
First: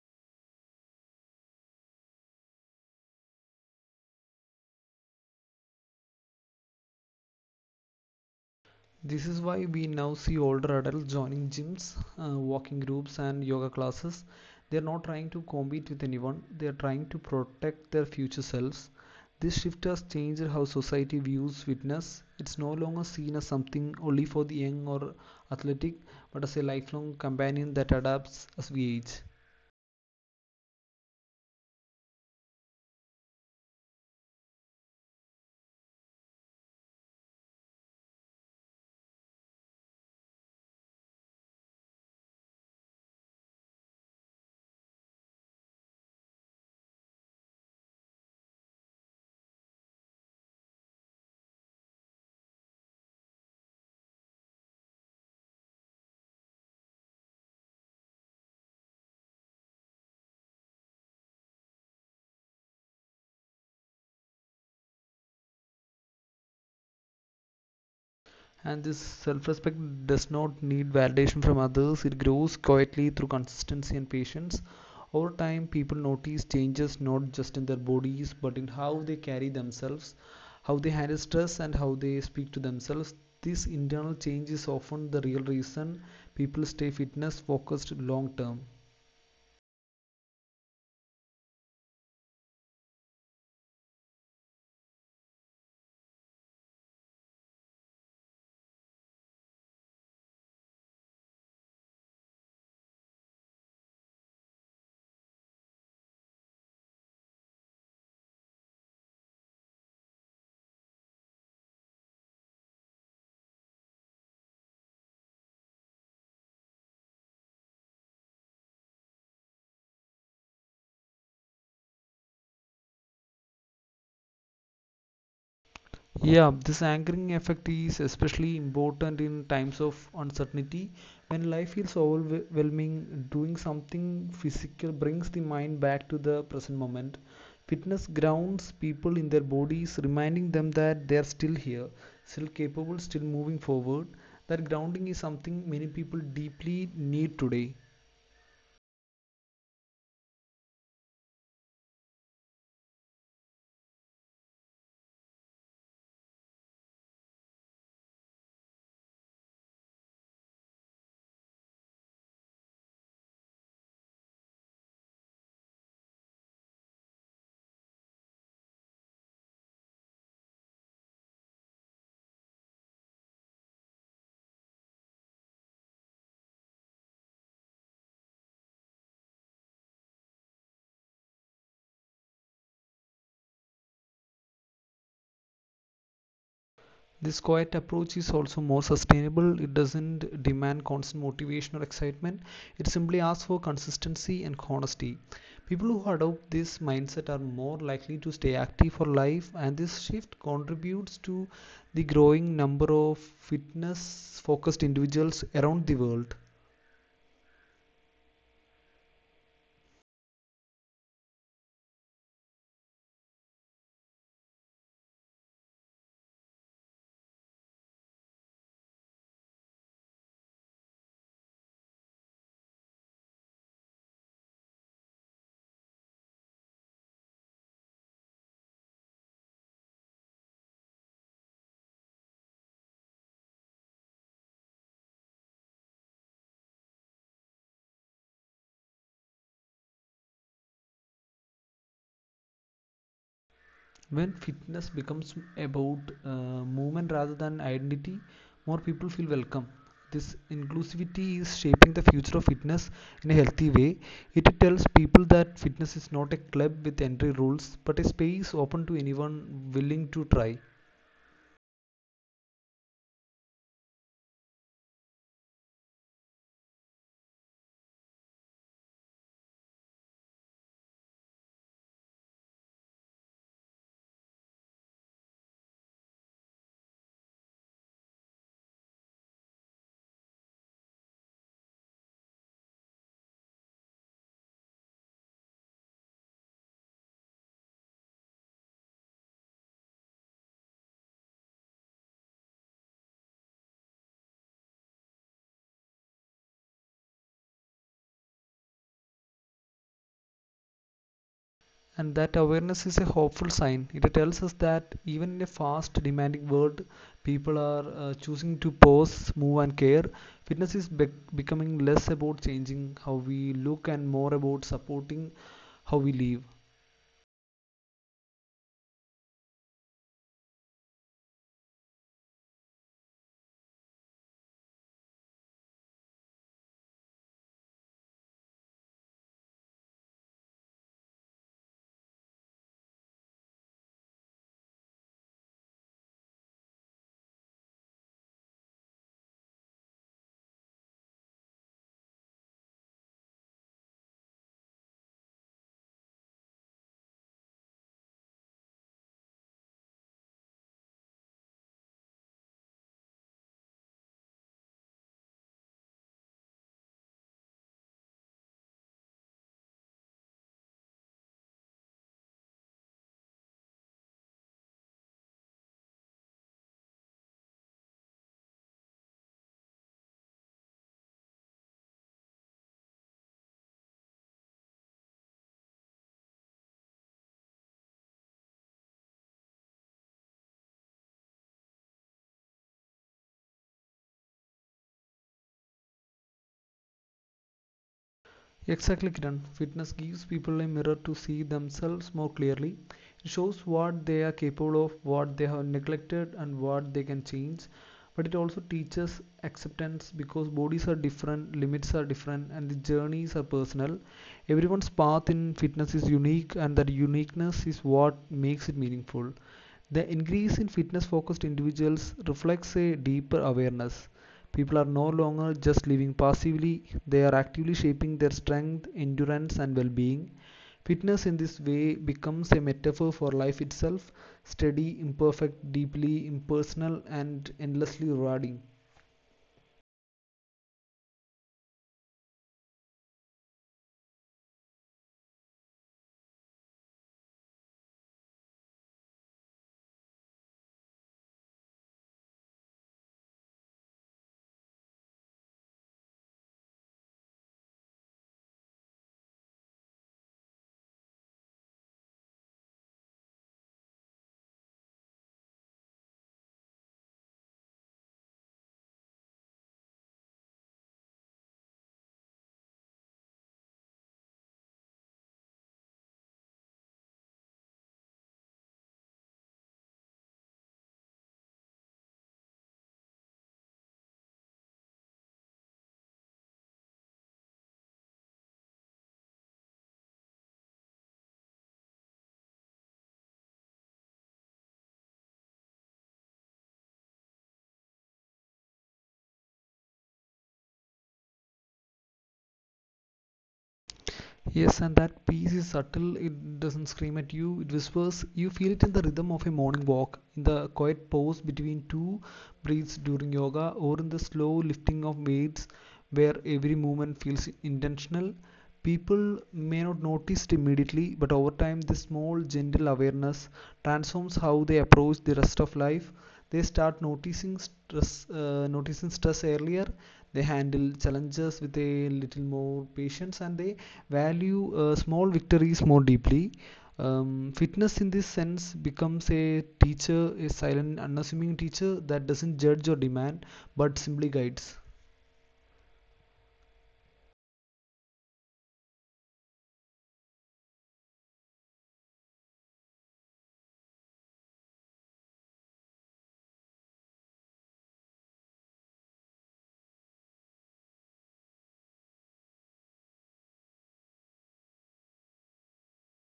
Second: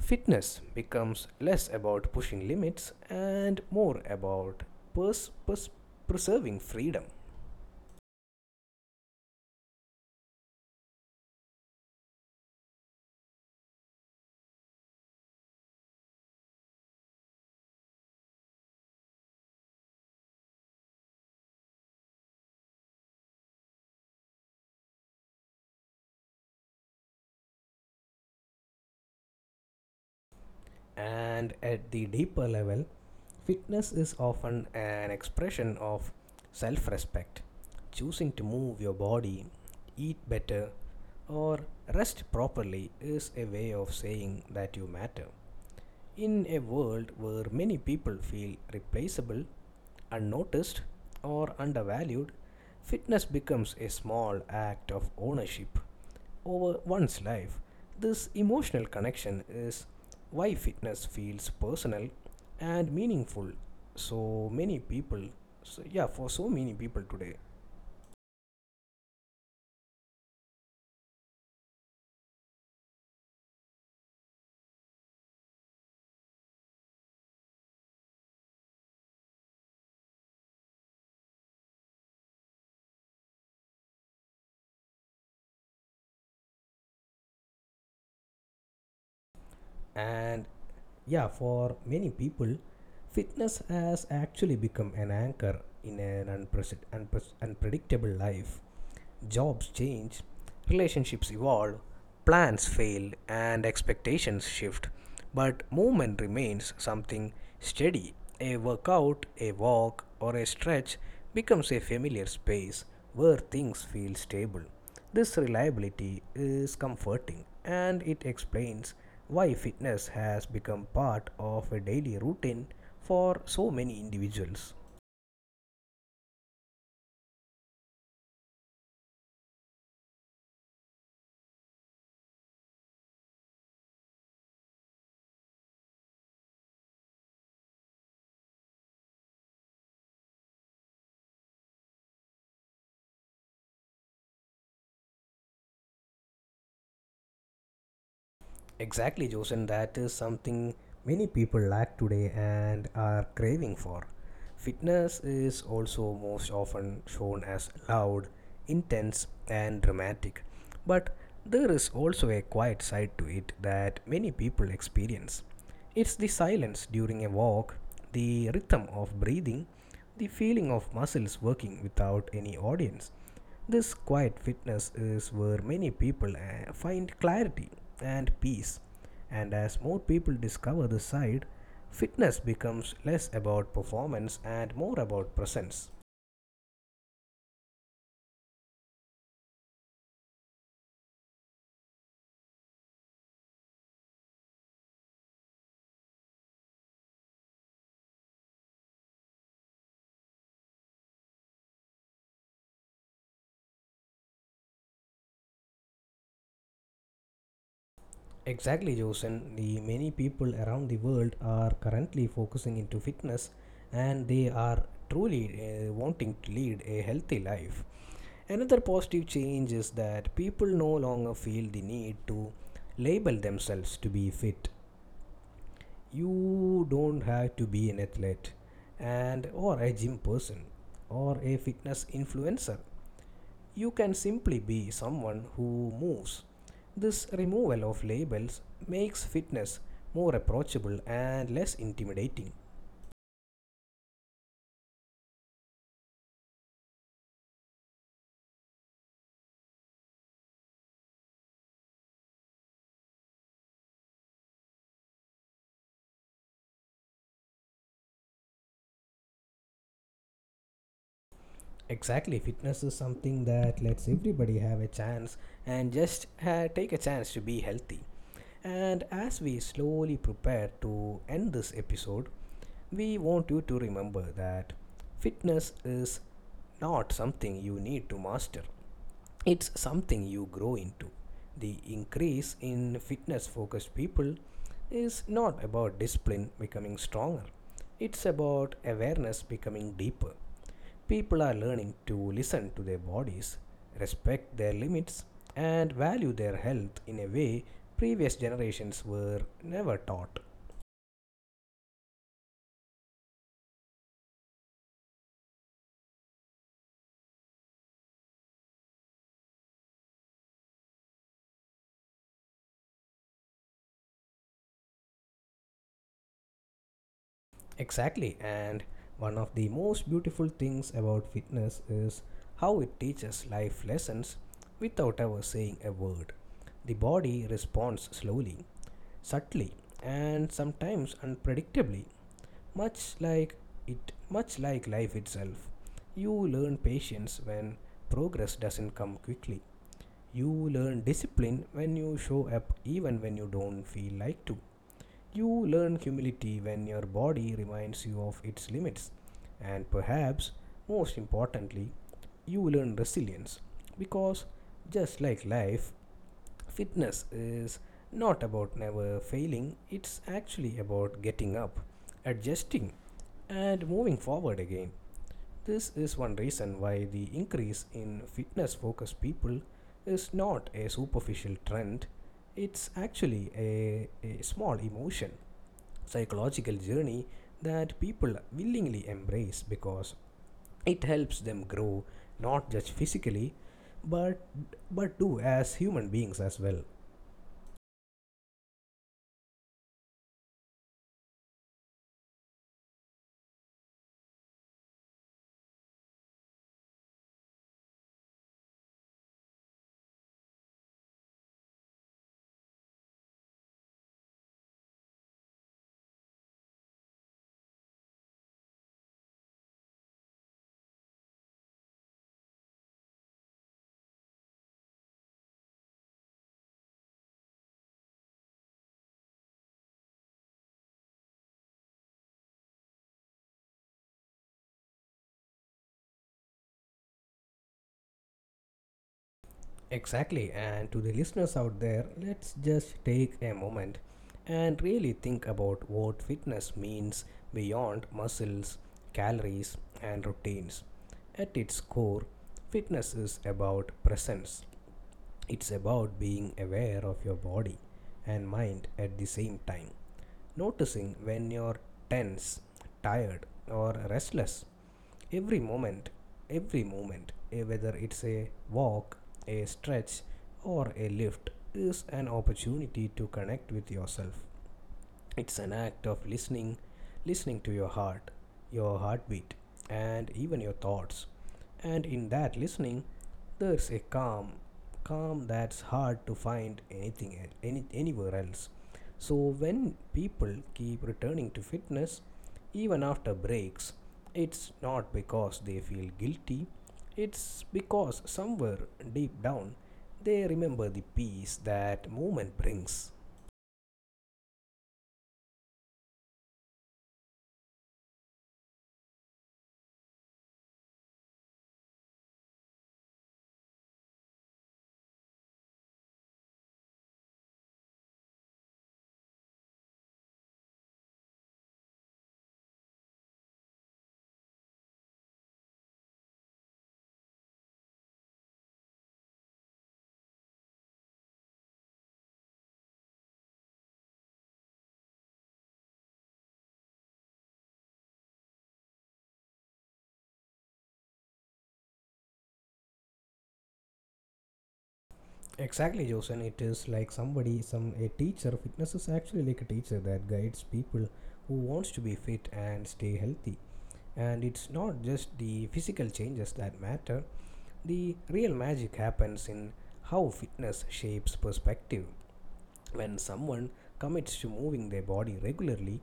A: Fitness becomes less about pushing limits and more about pers- pers- preserving freedom.
B: This is why we now see older adults joining gyms, walking groups, and yoga classes. They're not trying to compete with anyone, they're trying to protect their future selves. This shift has changed how society views fitness. It's no longer seen as something only for the young or athletic, but as a lifelong companion that adapts as we age.
A: And at the deeper level, fitness is often an expression of self respect. Choosing to move your body, eat better, or rest properly is a way of saying that you matter. In a world where many people feel replaceable, unnoticed, or undervalued, fitness becomes a small act of ownership over one's life. This emotional connection is why fitness feels personal and meaningful. So many people, so yeah, for so many people today,
B: And this self respect does not need validation from others, it grows quietly through consistency and patience. Over time, people notice changes not just in their bodies but in how they carry themselves, how they handle stress, and how they speak to themselves. This internal change is often the real reason people stay fitness focused long term.
A: and yeah, for many people, fitness has actually become an anchor in an unpredictable life. Jobs change, relationships evolve, plans fail, and expectations shift. But movement remains something steady. A workout, a walk, or a stretch becomes a familiar space where things feel stable. This reliability is comforting and it explains why fitness has become part of a daily routine for so many individuals.
B: Yeah, this anchoring effect is especially important in times of uncertainty. When life feels overwhelming, doing something physical brings the mind back to the present moment. Fitness grounds people in their bodies, reminding them that they are still here, still capable, still moving forward. That grounding is something many people deeply need today.
A: Exactly, Joseph. That is something many people lack today and are craving for. Fitness is also most often shown as loud, intense, and dramatic. But there is also a quiet side to it that many people experience. It's the silence during a walk, the rhythm of breathing, the feeling of muscles working without any audience. This quiet fitness is where many people find clarity and peace. And as more people discover this side, fitness becomes less about performance and more about presence.
B: This quiet approach is also more sustainable. It doesn't demand constant motivation or excitement. It simply asks for consistency and honesty. People who adopt this mindset are more likely to stay active for life, and this shift contributes to the growing number of fitness focused individuals around the world.
A: Exactly, Josen. The many people around the world are currently focusing into fitness and they are truly wanting to lead a healthy life. Another positive change is that people no longer feel the need to label themselves to be fit. You don't have to be an athlete and or a gym person or a fitness influencer. You can simply be someone who moves. This removal of labels makes fitness more approachable and less intimidating.
B: When fitness becomes about movement rather than identity, more people feel welcome. This inclusivity is shaping the future of fitness in a healthy way. It tells people that fitness is not a club with entry rules but a space open to anyone willing to try.
A: Exactly, fitness is something that lets everybody have a chance and just take a chance to be healthy. And as we slowly prepare to end this episode, we want you to remember that fitness is not something you need to master, it's something you grow into. The increase in fitness focused people is not about discipline becoming stronger, it's about awareness becoming deeper. People are learning to listen to their bodies, respect their limits, and value their health in a way previous generations were never taught.
B: And that awareness is a hopeful sign. It tells us that even in a fast, demanding world, people are choosing to pause, move, and care. Fitness is becoming less about changing how we look and more about supporting how we live.
A: Exactly, and one of the most beautiful things about fitness is how it teaches life lessons without ever saying a word. The body responds slowly, subtly, and sometimes unpredictably, much like life itself. You learn patience when progress doesn't come quickly. You learn discipline when you show up even when you don't feel like to. You learn humility when your body reminds you of its limits. And perhaps most importantly, you learn resilience because just like life, fitness is not about never failing, it's actually about getting up, adjusting, and moving forward again. This is one reason why the increase in fitness focused people is not a superficial trend, it's actually a small emotion psychological journey that people willingly embrace because it helps them grow not just physically but do as human beings as well.
B: Exactly, Kiran. Fitness gives people a mirror to see themselves more clearly. It shows what they are capable of, what they have neglected, and what they can change. But it also teaches acceptance because bodies are different, limits are different, and the journeys are personal. Everyone's path in fitness is unique, and that uniqueness is what makes it meaningful. The increase in fitness focused individuals reflects a deeper awareness. People are no longer just living passively, they are actively shaping their strength, endurance, and well being. Fitness in this way becomes a metaphor for life itself, steady, imperfect, deeply impersonal, and endlessly rewarding.
A: Exactly, and to the listeners out there, let's just take a moment and really think about what fitness means beyond muscles, calories, and routines. At its core, fitness is about presence. It's about being aware of your body and mind at the same time, noticing when you're tense, tired, or restless. Every moment, every moment, whether it's a walk, a stretch, or a lift, is an opportunity to connect with yourself. It's an act of listening, listening to your heart, your heartbeat, and even your thoughts. And in that listening, there's a calm, calm that's hard to find anywhere else. So when people keep returning to fitness, even after breaks, it's not because they feel guilty, it's because somewhere deep down they remember the peace that movement brings.
B: Yes, and that peace is subtle. It doesn't scream at you, it whispers. You feel it in the rhythm of a morning walk, in the quiet pause between two breaths during yoga, or in the slow lifting of weights where every movement feels intentional. People may not notice it immediately, but over time, this small, gentle awareness transforms how they approach the rest of life. They start noticing stress, noticing stress earlier. They handle challenges with a little more patience, and they value small victories more deeply. Fitness in this sense becomes a teacher, a silent, unassuming teacher that doesn't judge or demand but simply guides.
A: Exactly, Joseph. It is like somebody, some a teacher. Fitness is actually like a teacher that guides people who wants to be fit and stay healthy. And it's not just the physical changes that matter. The real magic happens in how fitness shapes perspective. When someone commits to moving their body regularly,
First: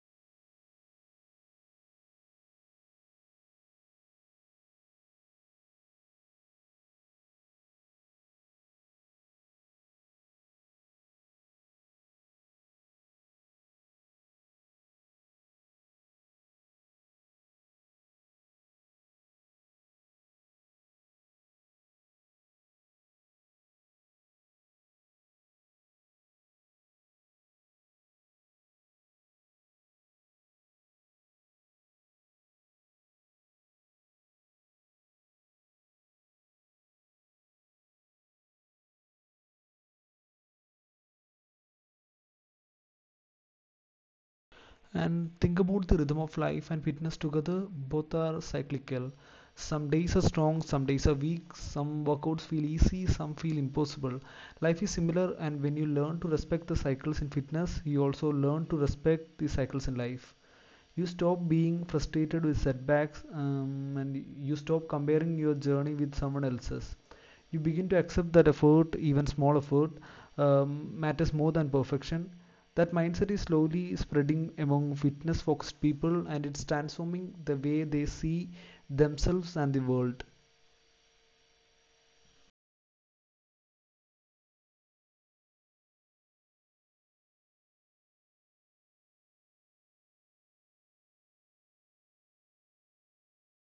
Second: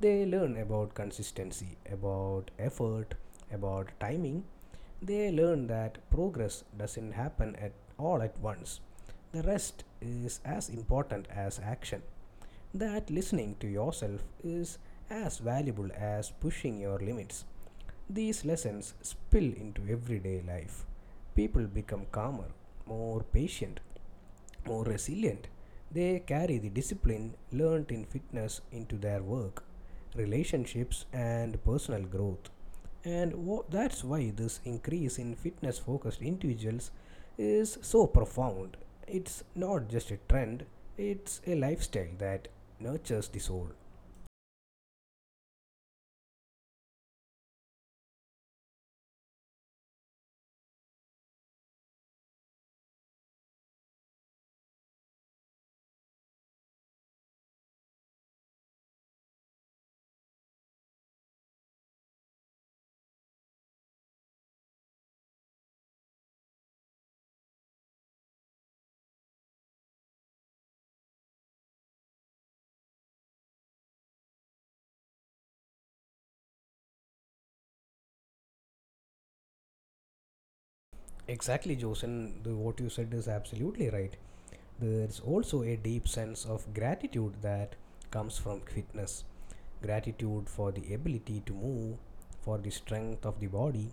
A: they learn about consistency, about effort, about timing. They learn that progress doesn't happen at all at once. The rest is as important as action. That listening to yourself is as valuable as pushing your limits. These lessons spill into everyday life. People become calmer, more patient, more resilient. They carry the discipline learned in fitness into their work, relationships, and personal growth. And that's why this increase in fitness focused individuals is so profound. It's not just a trend, it's a lifestyle that nurtures the soul.
B: And think about the rhythm of life and fitness together, both are cyclical. Some days are strong, some days are weak, some workouts feel easy, some feel impossible. Life is similar, and when you learn to respect the cycles in fitness, you also learn to respect the cycles in life. You stop being frustrated with setbacks, and you stop comparing your journey with someone else's. You begin to accept that effort, even small effort, um, matters more than perfection. That mindset is slowly spreading among fitness focused people and it's transforming the way they see themselves and the world.
A: Exactly, Josen. What you said is absolutely right. There's also a deep sense of gratitude that comes from fitness. Gratitude for the ability to move, for the strength of the body,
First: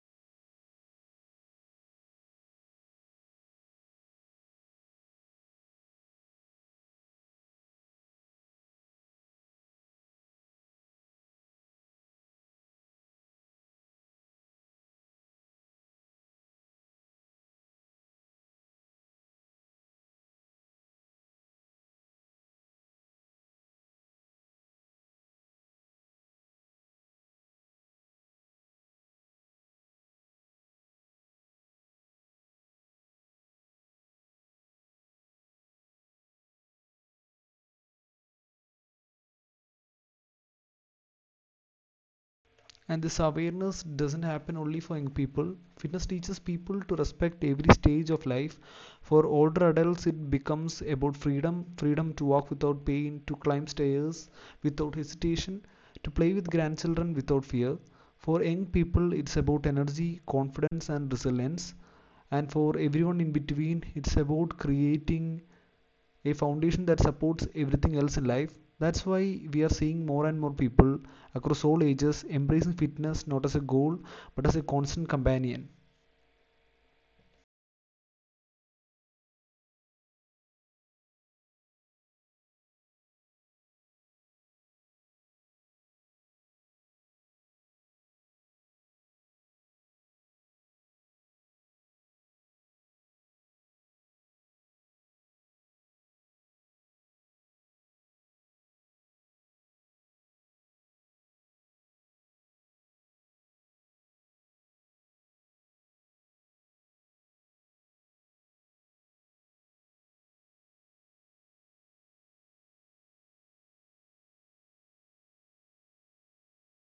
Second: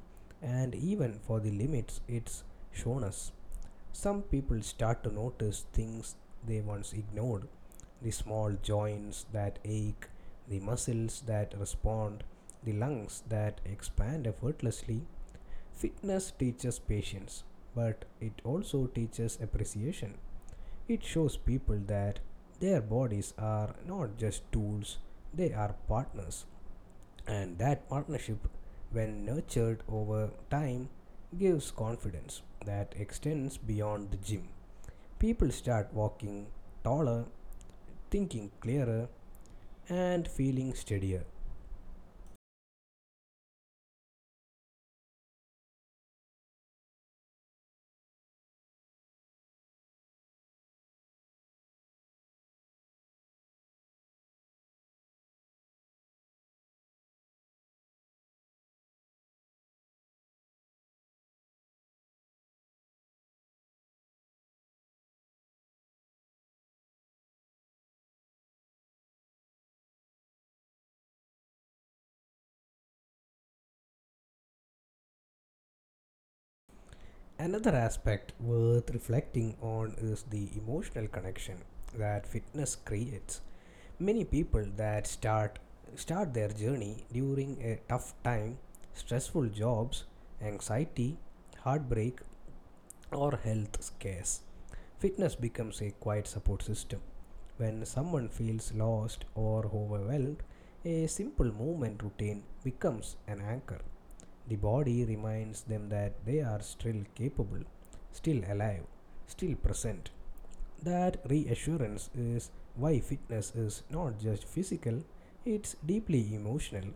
A: and even for the limits it's shown us. Some people start to notice things they once ignored: the small joints that ache, the muscles that respond, the lungs that expand effortlessly. Fitness teaches patience, but it also teaches appreciation. It shows people that their bodies are not just tools, they are partners. And that partnership, when nurtured over time, gives confidence that extends beyond the gym. People start walking taller, thinking clearer, and feeling steadier.
B: And this awareness doesn't happen only for young people. Fitness teaches people to respect every stage of life. For older adults it becomes about freedom, freedom to walk without pain, to climb stairs without hesitation, to play with grandchildren without fear. For young people it's about energy, confidence and resilience, and for everyone in between it's about creating a foundation that supports everything else in life. That's why we are seeing more and more people across all ages embracing fitness not as a goal but as a constant companion.
A: Another aspect worth reflecting on is the emotional connection that fitness creates. Many people that start their journey during a tough time, stressful jobs, anxiety, heartbreak, or health scares. Fitness becomes a quiet support system. When someone feels lost or overwhelmed, a simple movement routine becomes an anchor. The body reminds them that they are still capable, still alive, still present. That reassurance is why fitness is not just physical, it's deeply emotional,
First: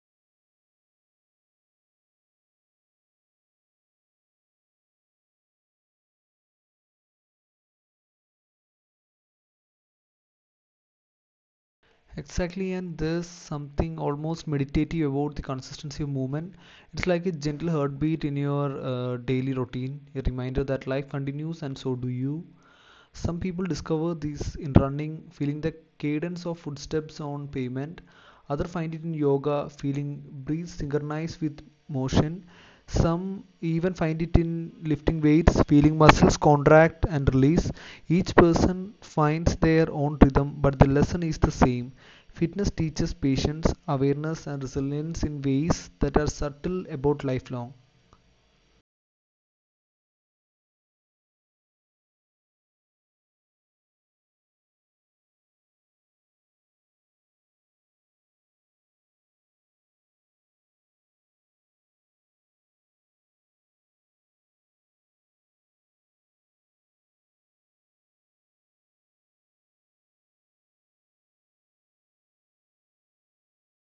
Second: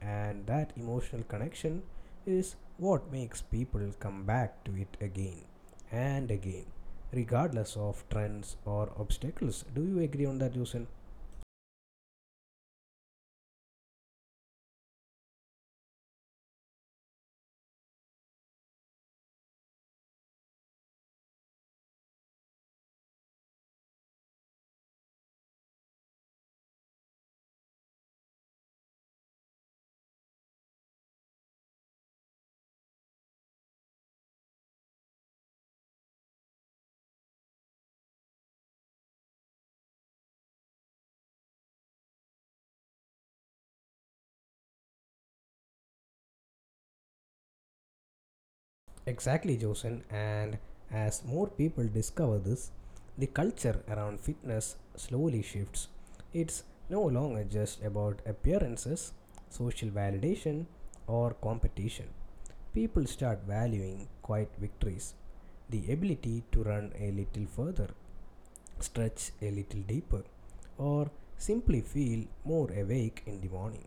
A: and that emotional connection is what makes people come back to it again and again, regardless of trends or obstacles. Do you agree on that, Jusen?
B: Exactly, and there's something almost meditative about the consistency of movement. It's like a gentle heartbeat in your daily routine, a reminder that life continues and so do you. Some people discover this in running, feeling the cadence of footsteps on pavement. Others find it in yoga, feeling breathe synchronized with motion. Some even find it in lifting weights, feeling muscles contract and release. Each person finds their own rhythm, but the lesson is the same. Fitness teaches patience, awareness, and resilience in ways that are subtle about lifelong.
A: Exactly, Josen. And as more people discover this, the culture around fitness slowly shifts. It's no longer just about appearances, social validation, or competition. People start valuing quiet victories, the ability to run a little further, stretch a little deeper, or simply feel more awake in the morning.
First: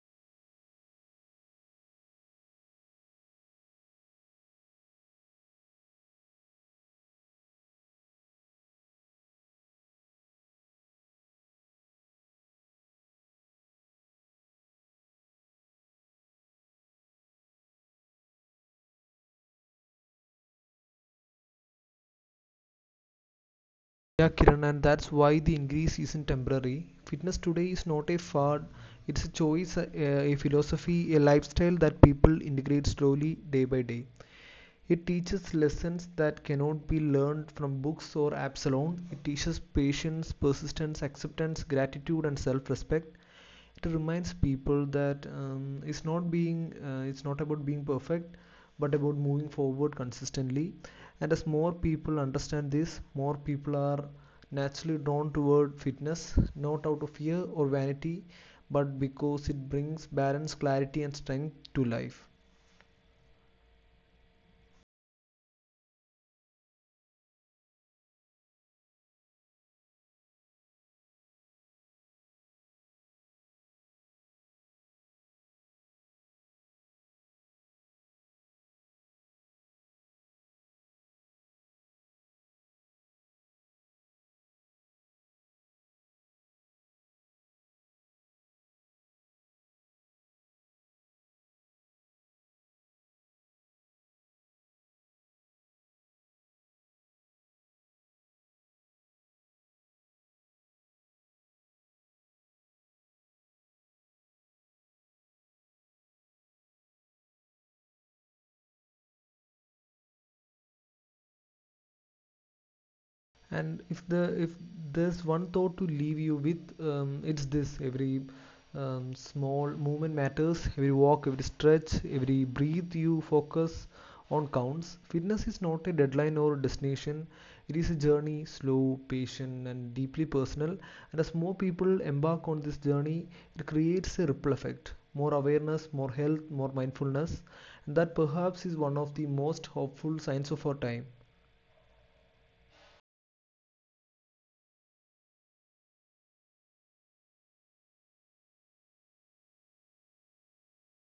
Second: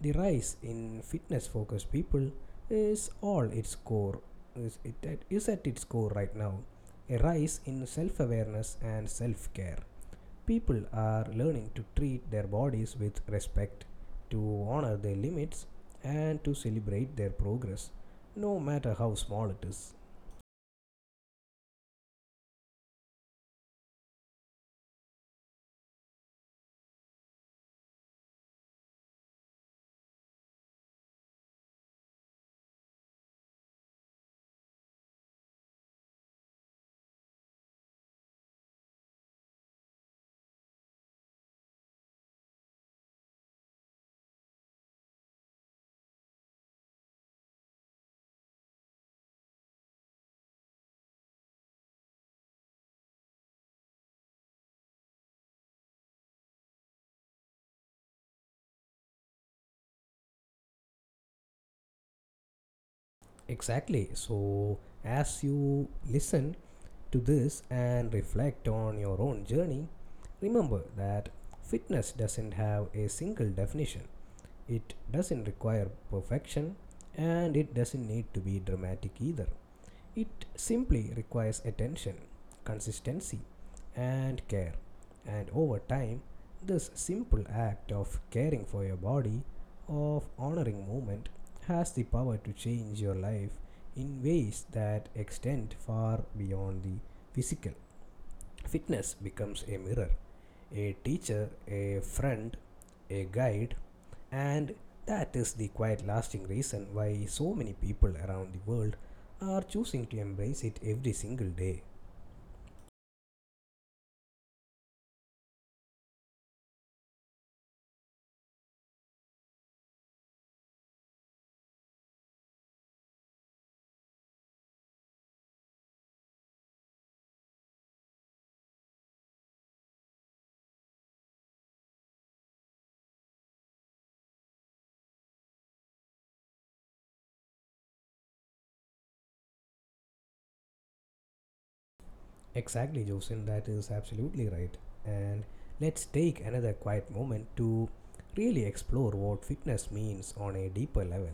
A: The rise in fitness focused people is all its core is, it is at its core right now. A rise in self awareness and self care. People are learning to treat their bodies with respect, to honor their limits, and to celebrate their progress, no matter how small it is.
B: Yeah, Kiran, and that's why the increase isn't temporary. Fitness today is not a fad, it's a choice, a philosophy, a lifestyle that people integrate slowly day by day. It teaches lessons that cannot be learned from books or apps alone. It teaches patience, persistence, acceptance, gratitude, and self respect. It reminds people that it's not about being perfect but about moving forward consistently, and as more people understand this, more people are naturally drawn toward fitness, not out of fear or vanity, but because it brings balance, clarity and strength to life.
A: Exactly. So, as you listen to this and reflect on your own journey, remember that fitness doesn't have a single definition. It doesn't require perfection and it doesn't need to be dramatic either. It simply requires attention, consistency, and care. And over time, this simple act of caring for your body, of honoring movement, has the power to change your life in ways that extend far beyond the physical. Fitness becomes a mirror, a teacher, a friend, a guide, and that is the quite lasting reason why so many people around the world are choosing to embrace it every single day.
B: And if there's one thought to leave you with, it's this. Every small movement matters. Every walk, every stretch, every breathe you focus on counts. Fitness is not a deadline or destination, it is a journey, slow, patient and deeply personal, and as more people embark on this journey, it creates a ripple effect, more awareness, more health, more mindfulness, and that perhaps is one of the most hopeful signs of our time.
A: Exactly, Joseph, that is absolutely right. And let's take another quiet moment to really explore what fitness means on a deeper level.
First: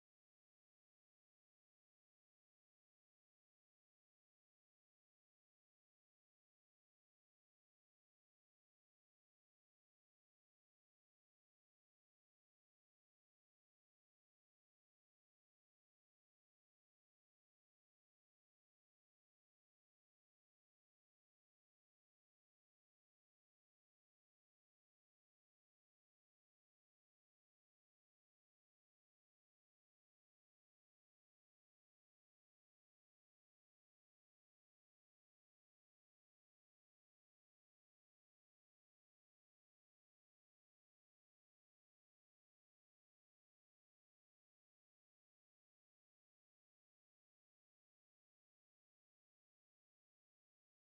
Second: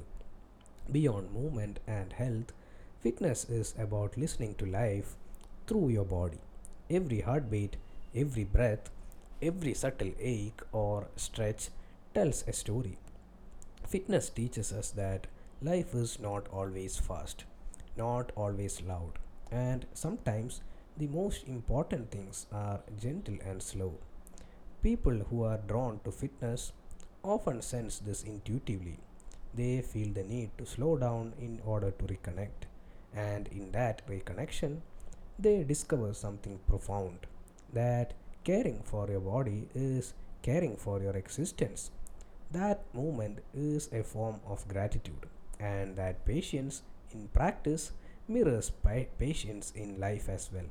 A: Beyond movement and health, fitness is about listening to life through your body. Every heartbeat, every breath, every subtle ache or stretch tells a story. Fitness teaches us that life is not always fast, not always loud, and sometimes the most important things are gentle and slow. People who are drawn to fitness often sense this intuitively. They feel the need to slow down in order to reconnect, and in that reconnection, they discover something profound, that caring for your body is caring for your existence. That movement is a form of gratitude, and that patience in practice mirrors patience in life as well.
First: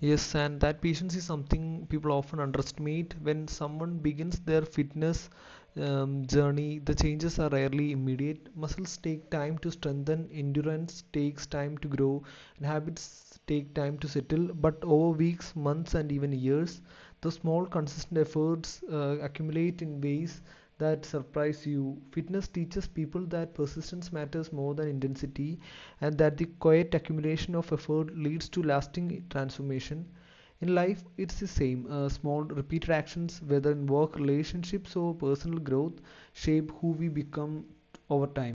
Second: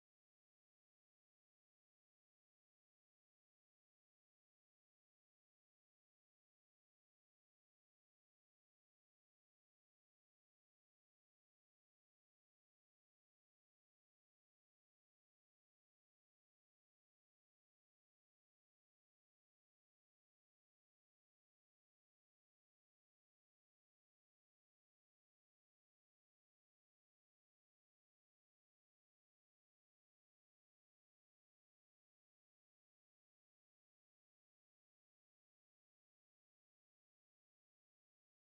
B: Yes, and that patience is something people often underestimate. When someone begins their fitness journey, the changes are rarely immediate. Muscles take time to strengthen, endurance takes time to grow, and habits take time to settle. But over weeks, months, and even years, the small, consistent efforts accumulate in ways that surprise you. Fitness teaches people that persistence matters more than intensity, and that the quiet accumulation of effort leads to lasting transformation. In life, it's the same. Small repeated actions, whether in work, relationships, or personal growth, shape who we become over time.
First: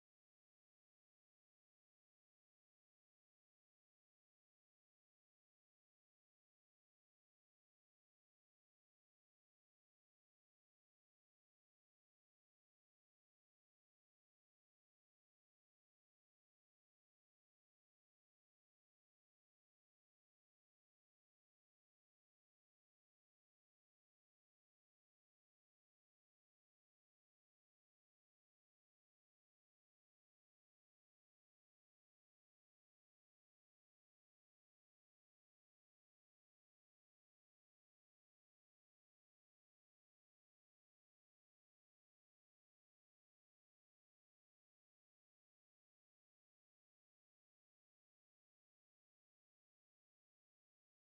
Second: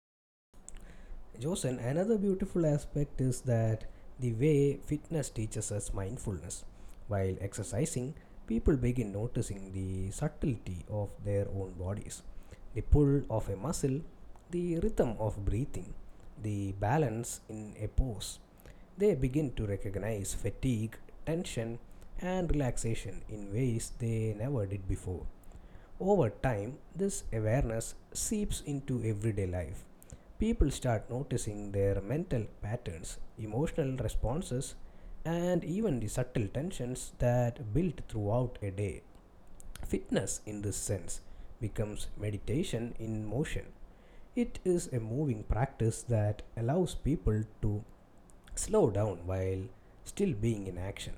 A: Josen, another beautiful aspect is that the way fitness teaches us mindfulness. While exercising, people begin noticing the subtlety of their own bodies: the pull of a muscle, the rhythm of breathing, the balance in a pose. They begin to recognize fatigue, tension, and relaxation in ways they never did before. Over time, this awareness seeps into everyday life. People start noticing their mental patterns, emotional responses, and even the subtle tensions that build throughout a day. Fitness, in this sense, becomes meditation in motion. It is a moving practice that allows people to slow down while still being in action.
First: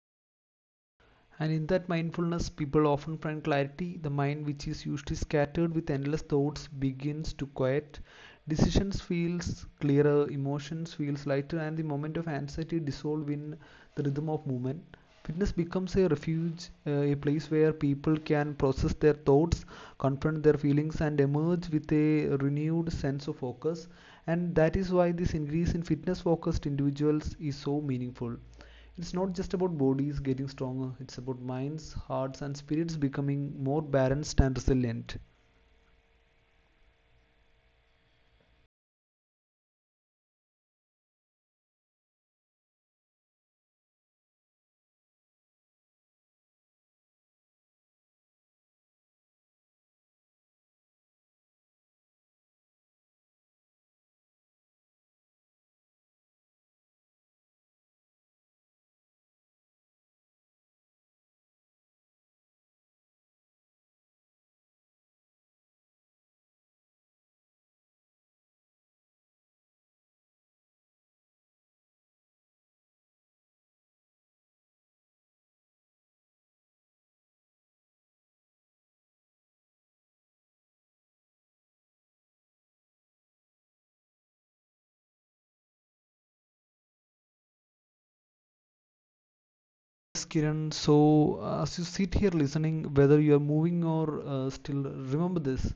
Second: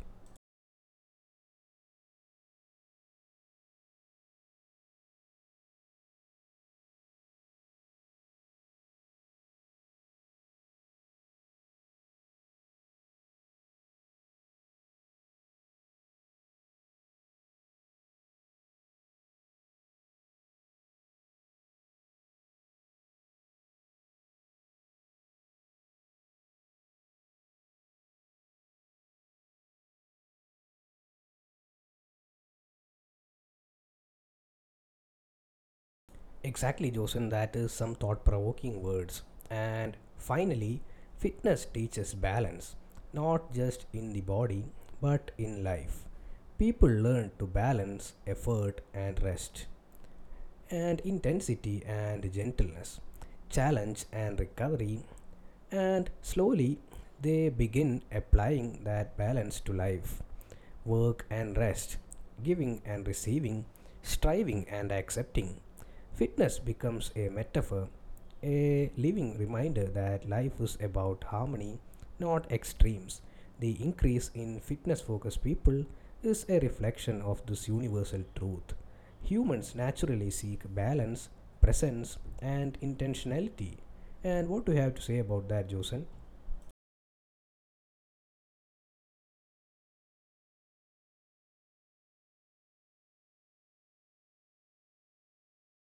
B: And in that mindfulness, people often find clarity. The mind, which is usually scattered with endless thoughts, begins to quiet. Decisions feels clearer, emotions feels lighter, and the moment of anxiety dissolve in the rhythm of movement. Fitness becomes a refuge, a place where people can process their thoughts, confront their feelings, and emerge with a renewed sense of focus. And that is why this increase in fitness focused individuals is so meaningful. It's not just about bodies getting stronger, it's about minds, hearts, and spirits becoming more balanced and resilient.
A: Exactly, Joseph. That is some thought provoking words. And finally, fitness teaches balance, not just in the body, but in life. People learn to balance effort and rest, and intensity and gentleness, challenge and recovery, and slowly they begin applying that balance to life: work and rest, giving and receiving, striving and accepting. Fitness becomes a metaphor, a living reminder that life is about harmony, not extremes. The increase in fitness focused people is a reflection of this universal truth. Humans naturally seek balance, presence, and intentionality. And what do you have to say about that, Josen?
B: Yes, Kiran, so as you sit here listening, whether you are moving or still, remember this.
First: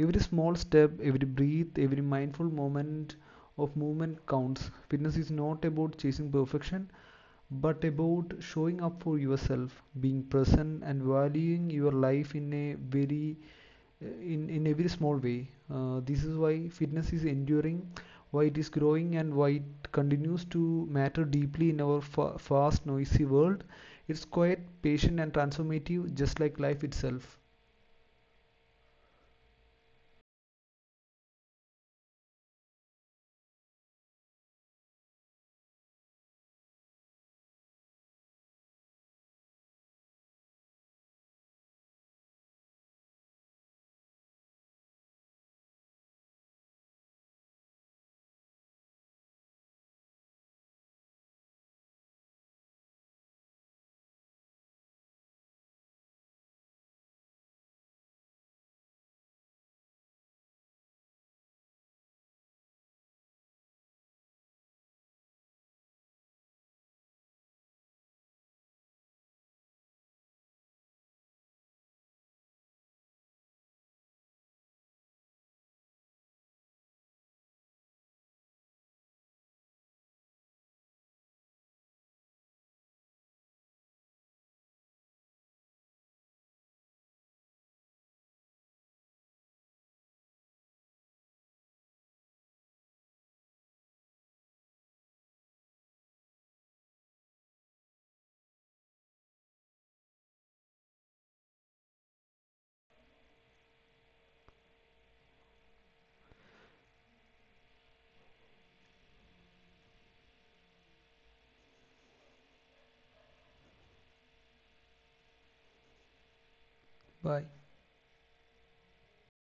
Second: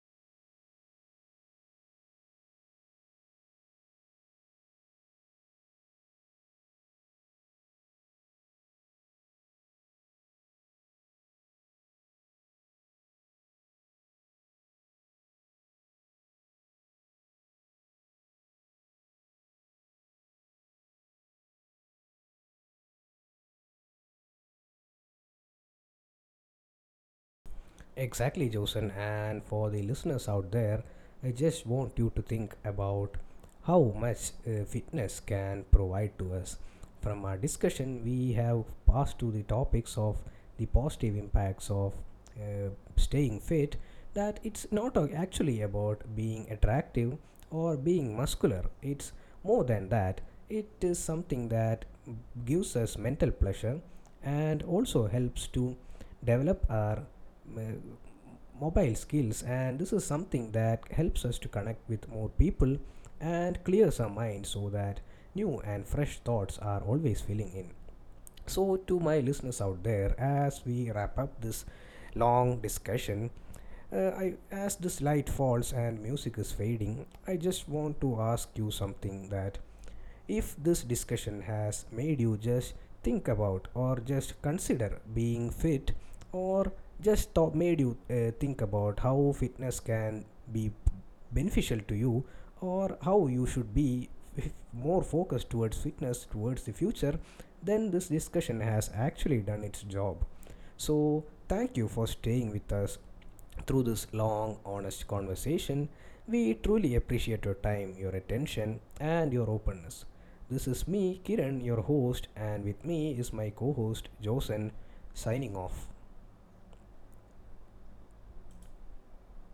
B: Every small step, every breath, every mindful moment of movement counts. Fitness is not about chasing perfection, but about showing up for yourself, being present, and valuing your life in a very in every small way. This is why fitness is enduring, why it is growing and why it continues to matter deeply in our fast noisy world. It's quite patient and transformative just like life itself.
A: Exactly, Josen. And for the listeners out there, I just want you to think about how much fitness can provide to us. From our discussion, we have passed to the topics of the positive impacts of uh, staying fit, that it's not actually about being attractive or being muscular. It's more than that, it is something that gives us mental pleasure and also helps to develop our uh, mobile skills, and this is something that helps us to connect with more people and clears our mind so that new and fresh thoughts are always filling in. So to my listeners out there, as we wrap up this long discussion, as this light falls and music is fading, I just want to ask you something. That if this discussion has made you just think about or just consider being fit, or just thought made you think about how fitness can be beneficial to you, or how you should be more focused towards fitness towards the future, then this discussion has actually done its job. So thank you for staying with us through this long, honest conversation. We truly appreciate your time, your attention, and your openness. This is me, Kiran, your host, and with me is my co host, Josen, signing off.
B: Bye.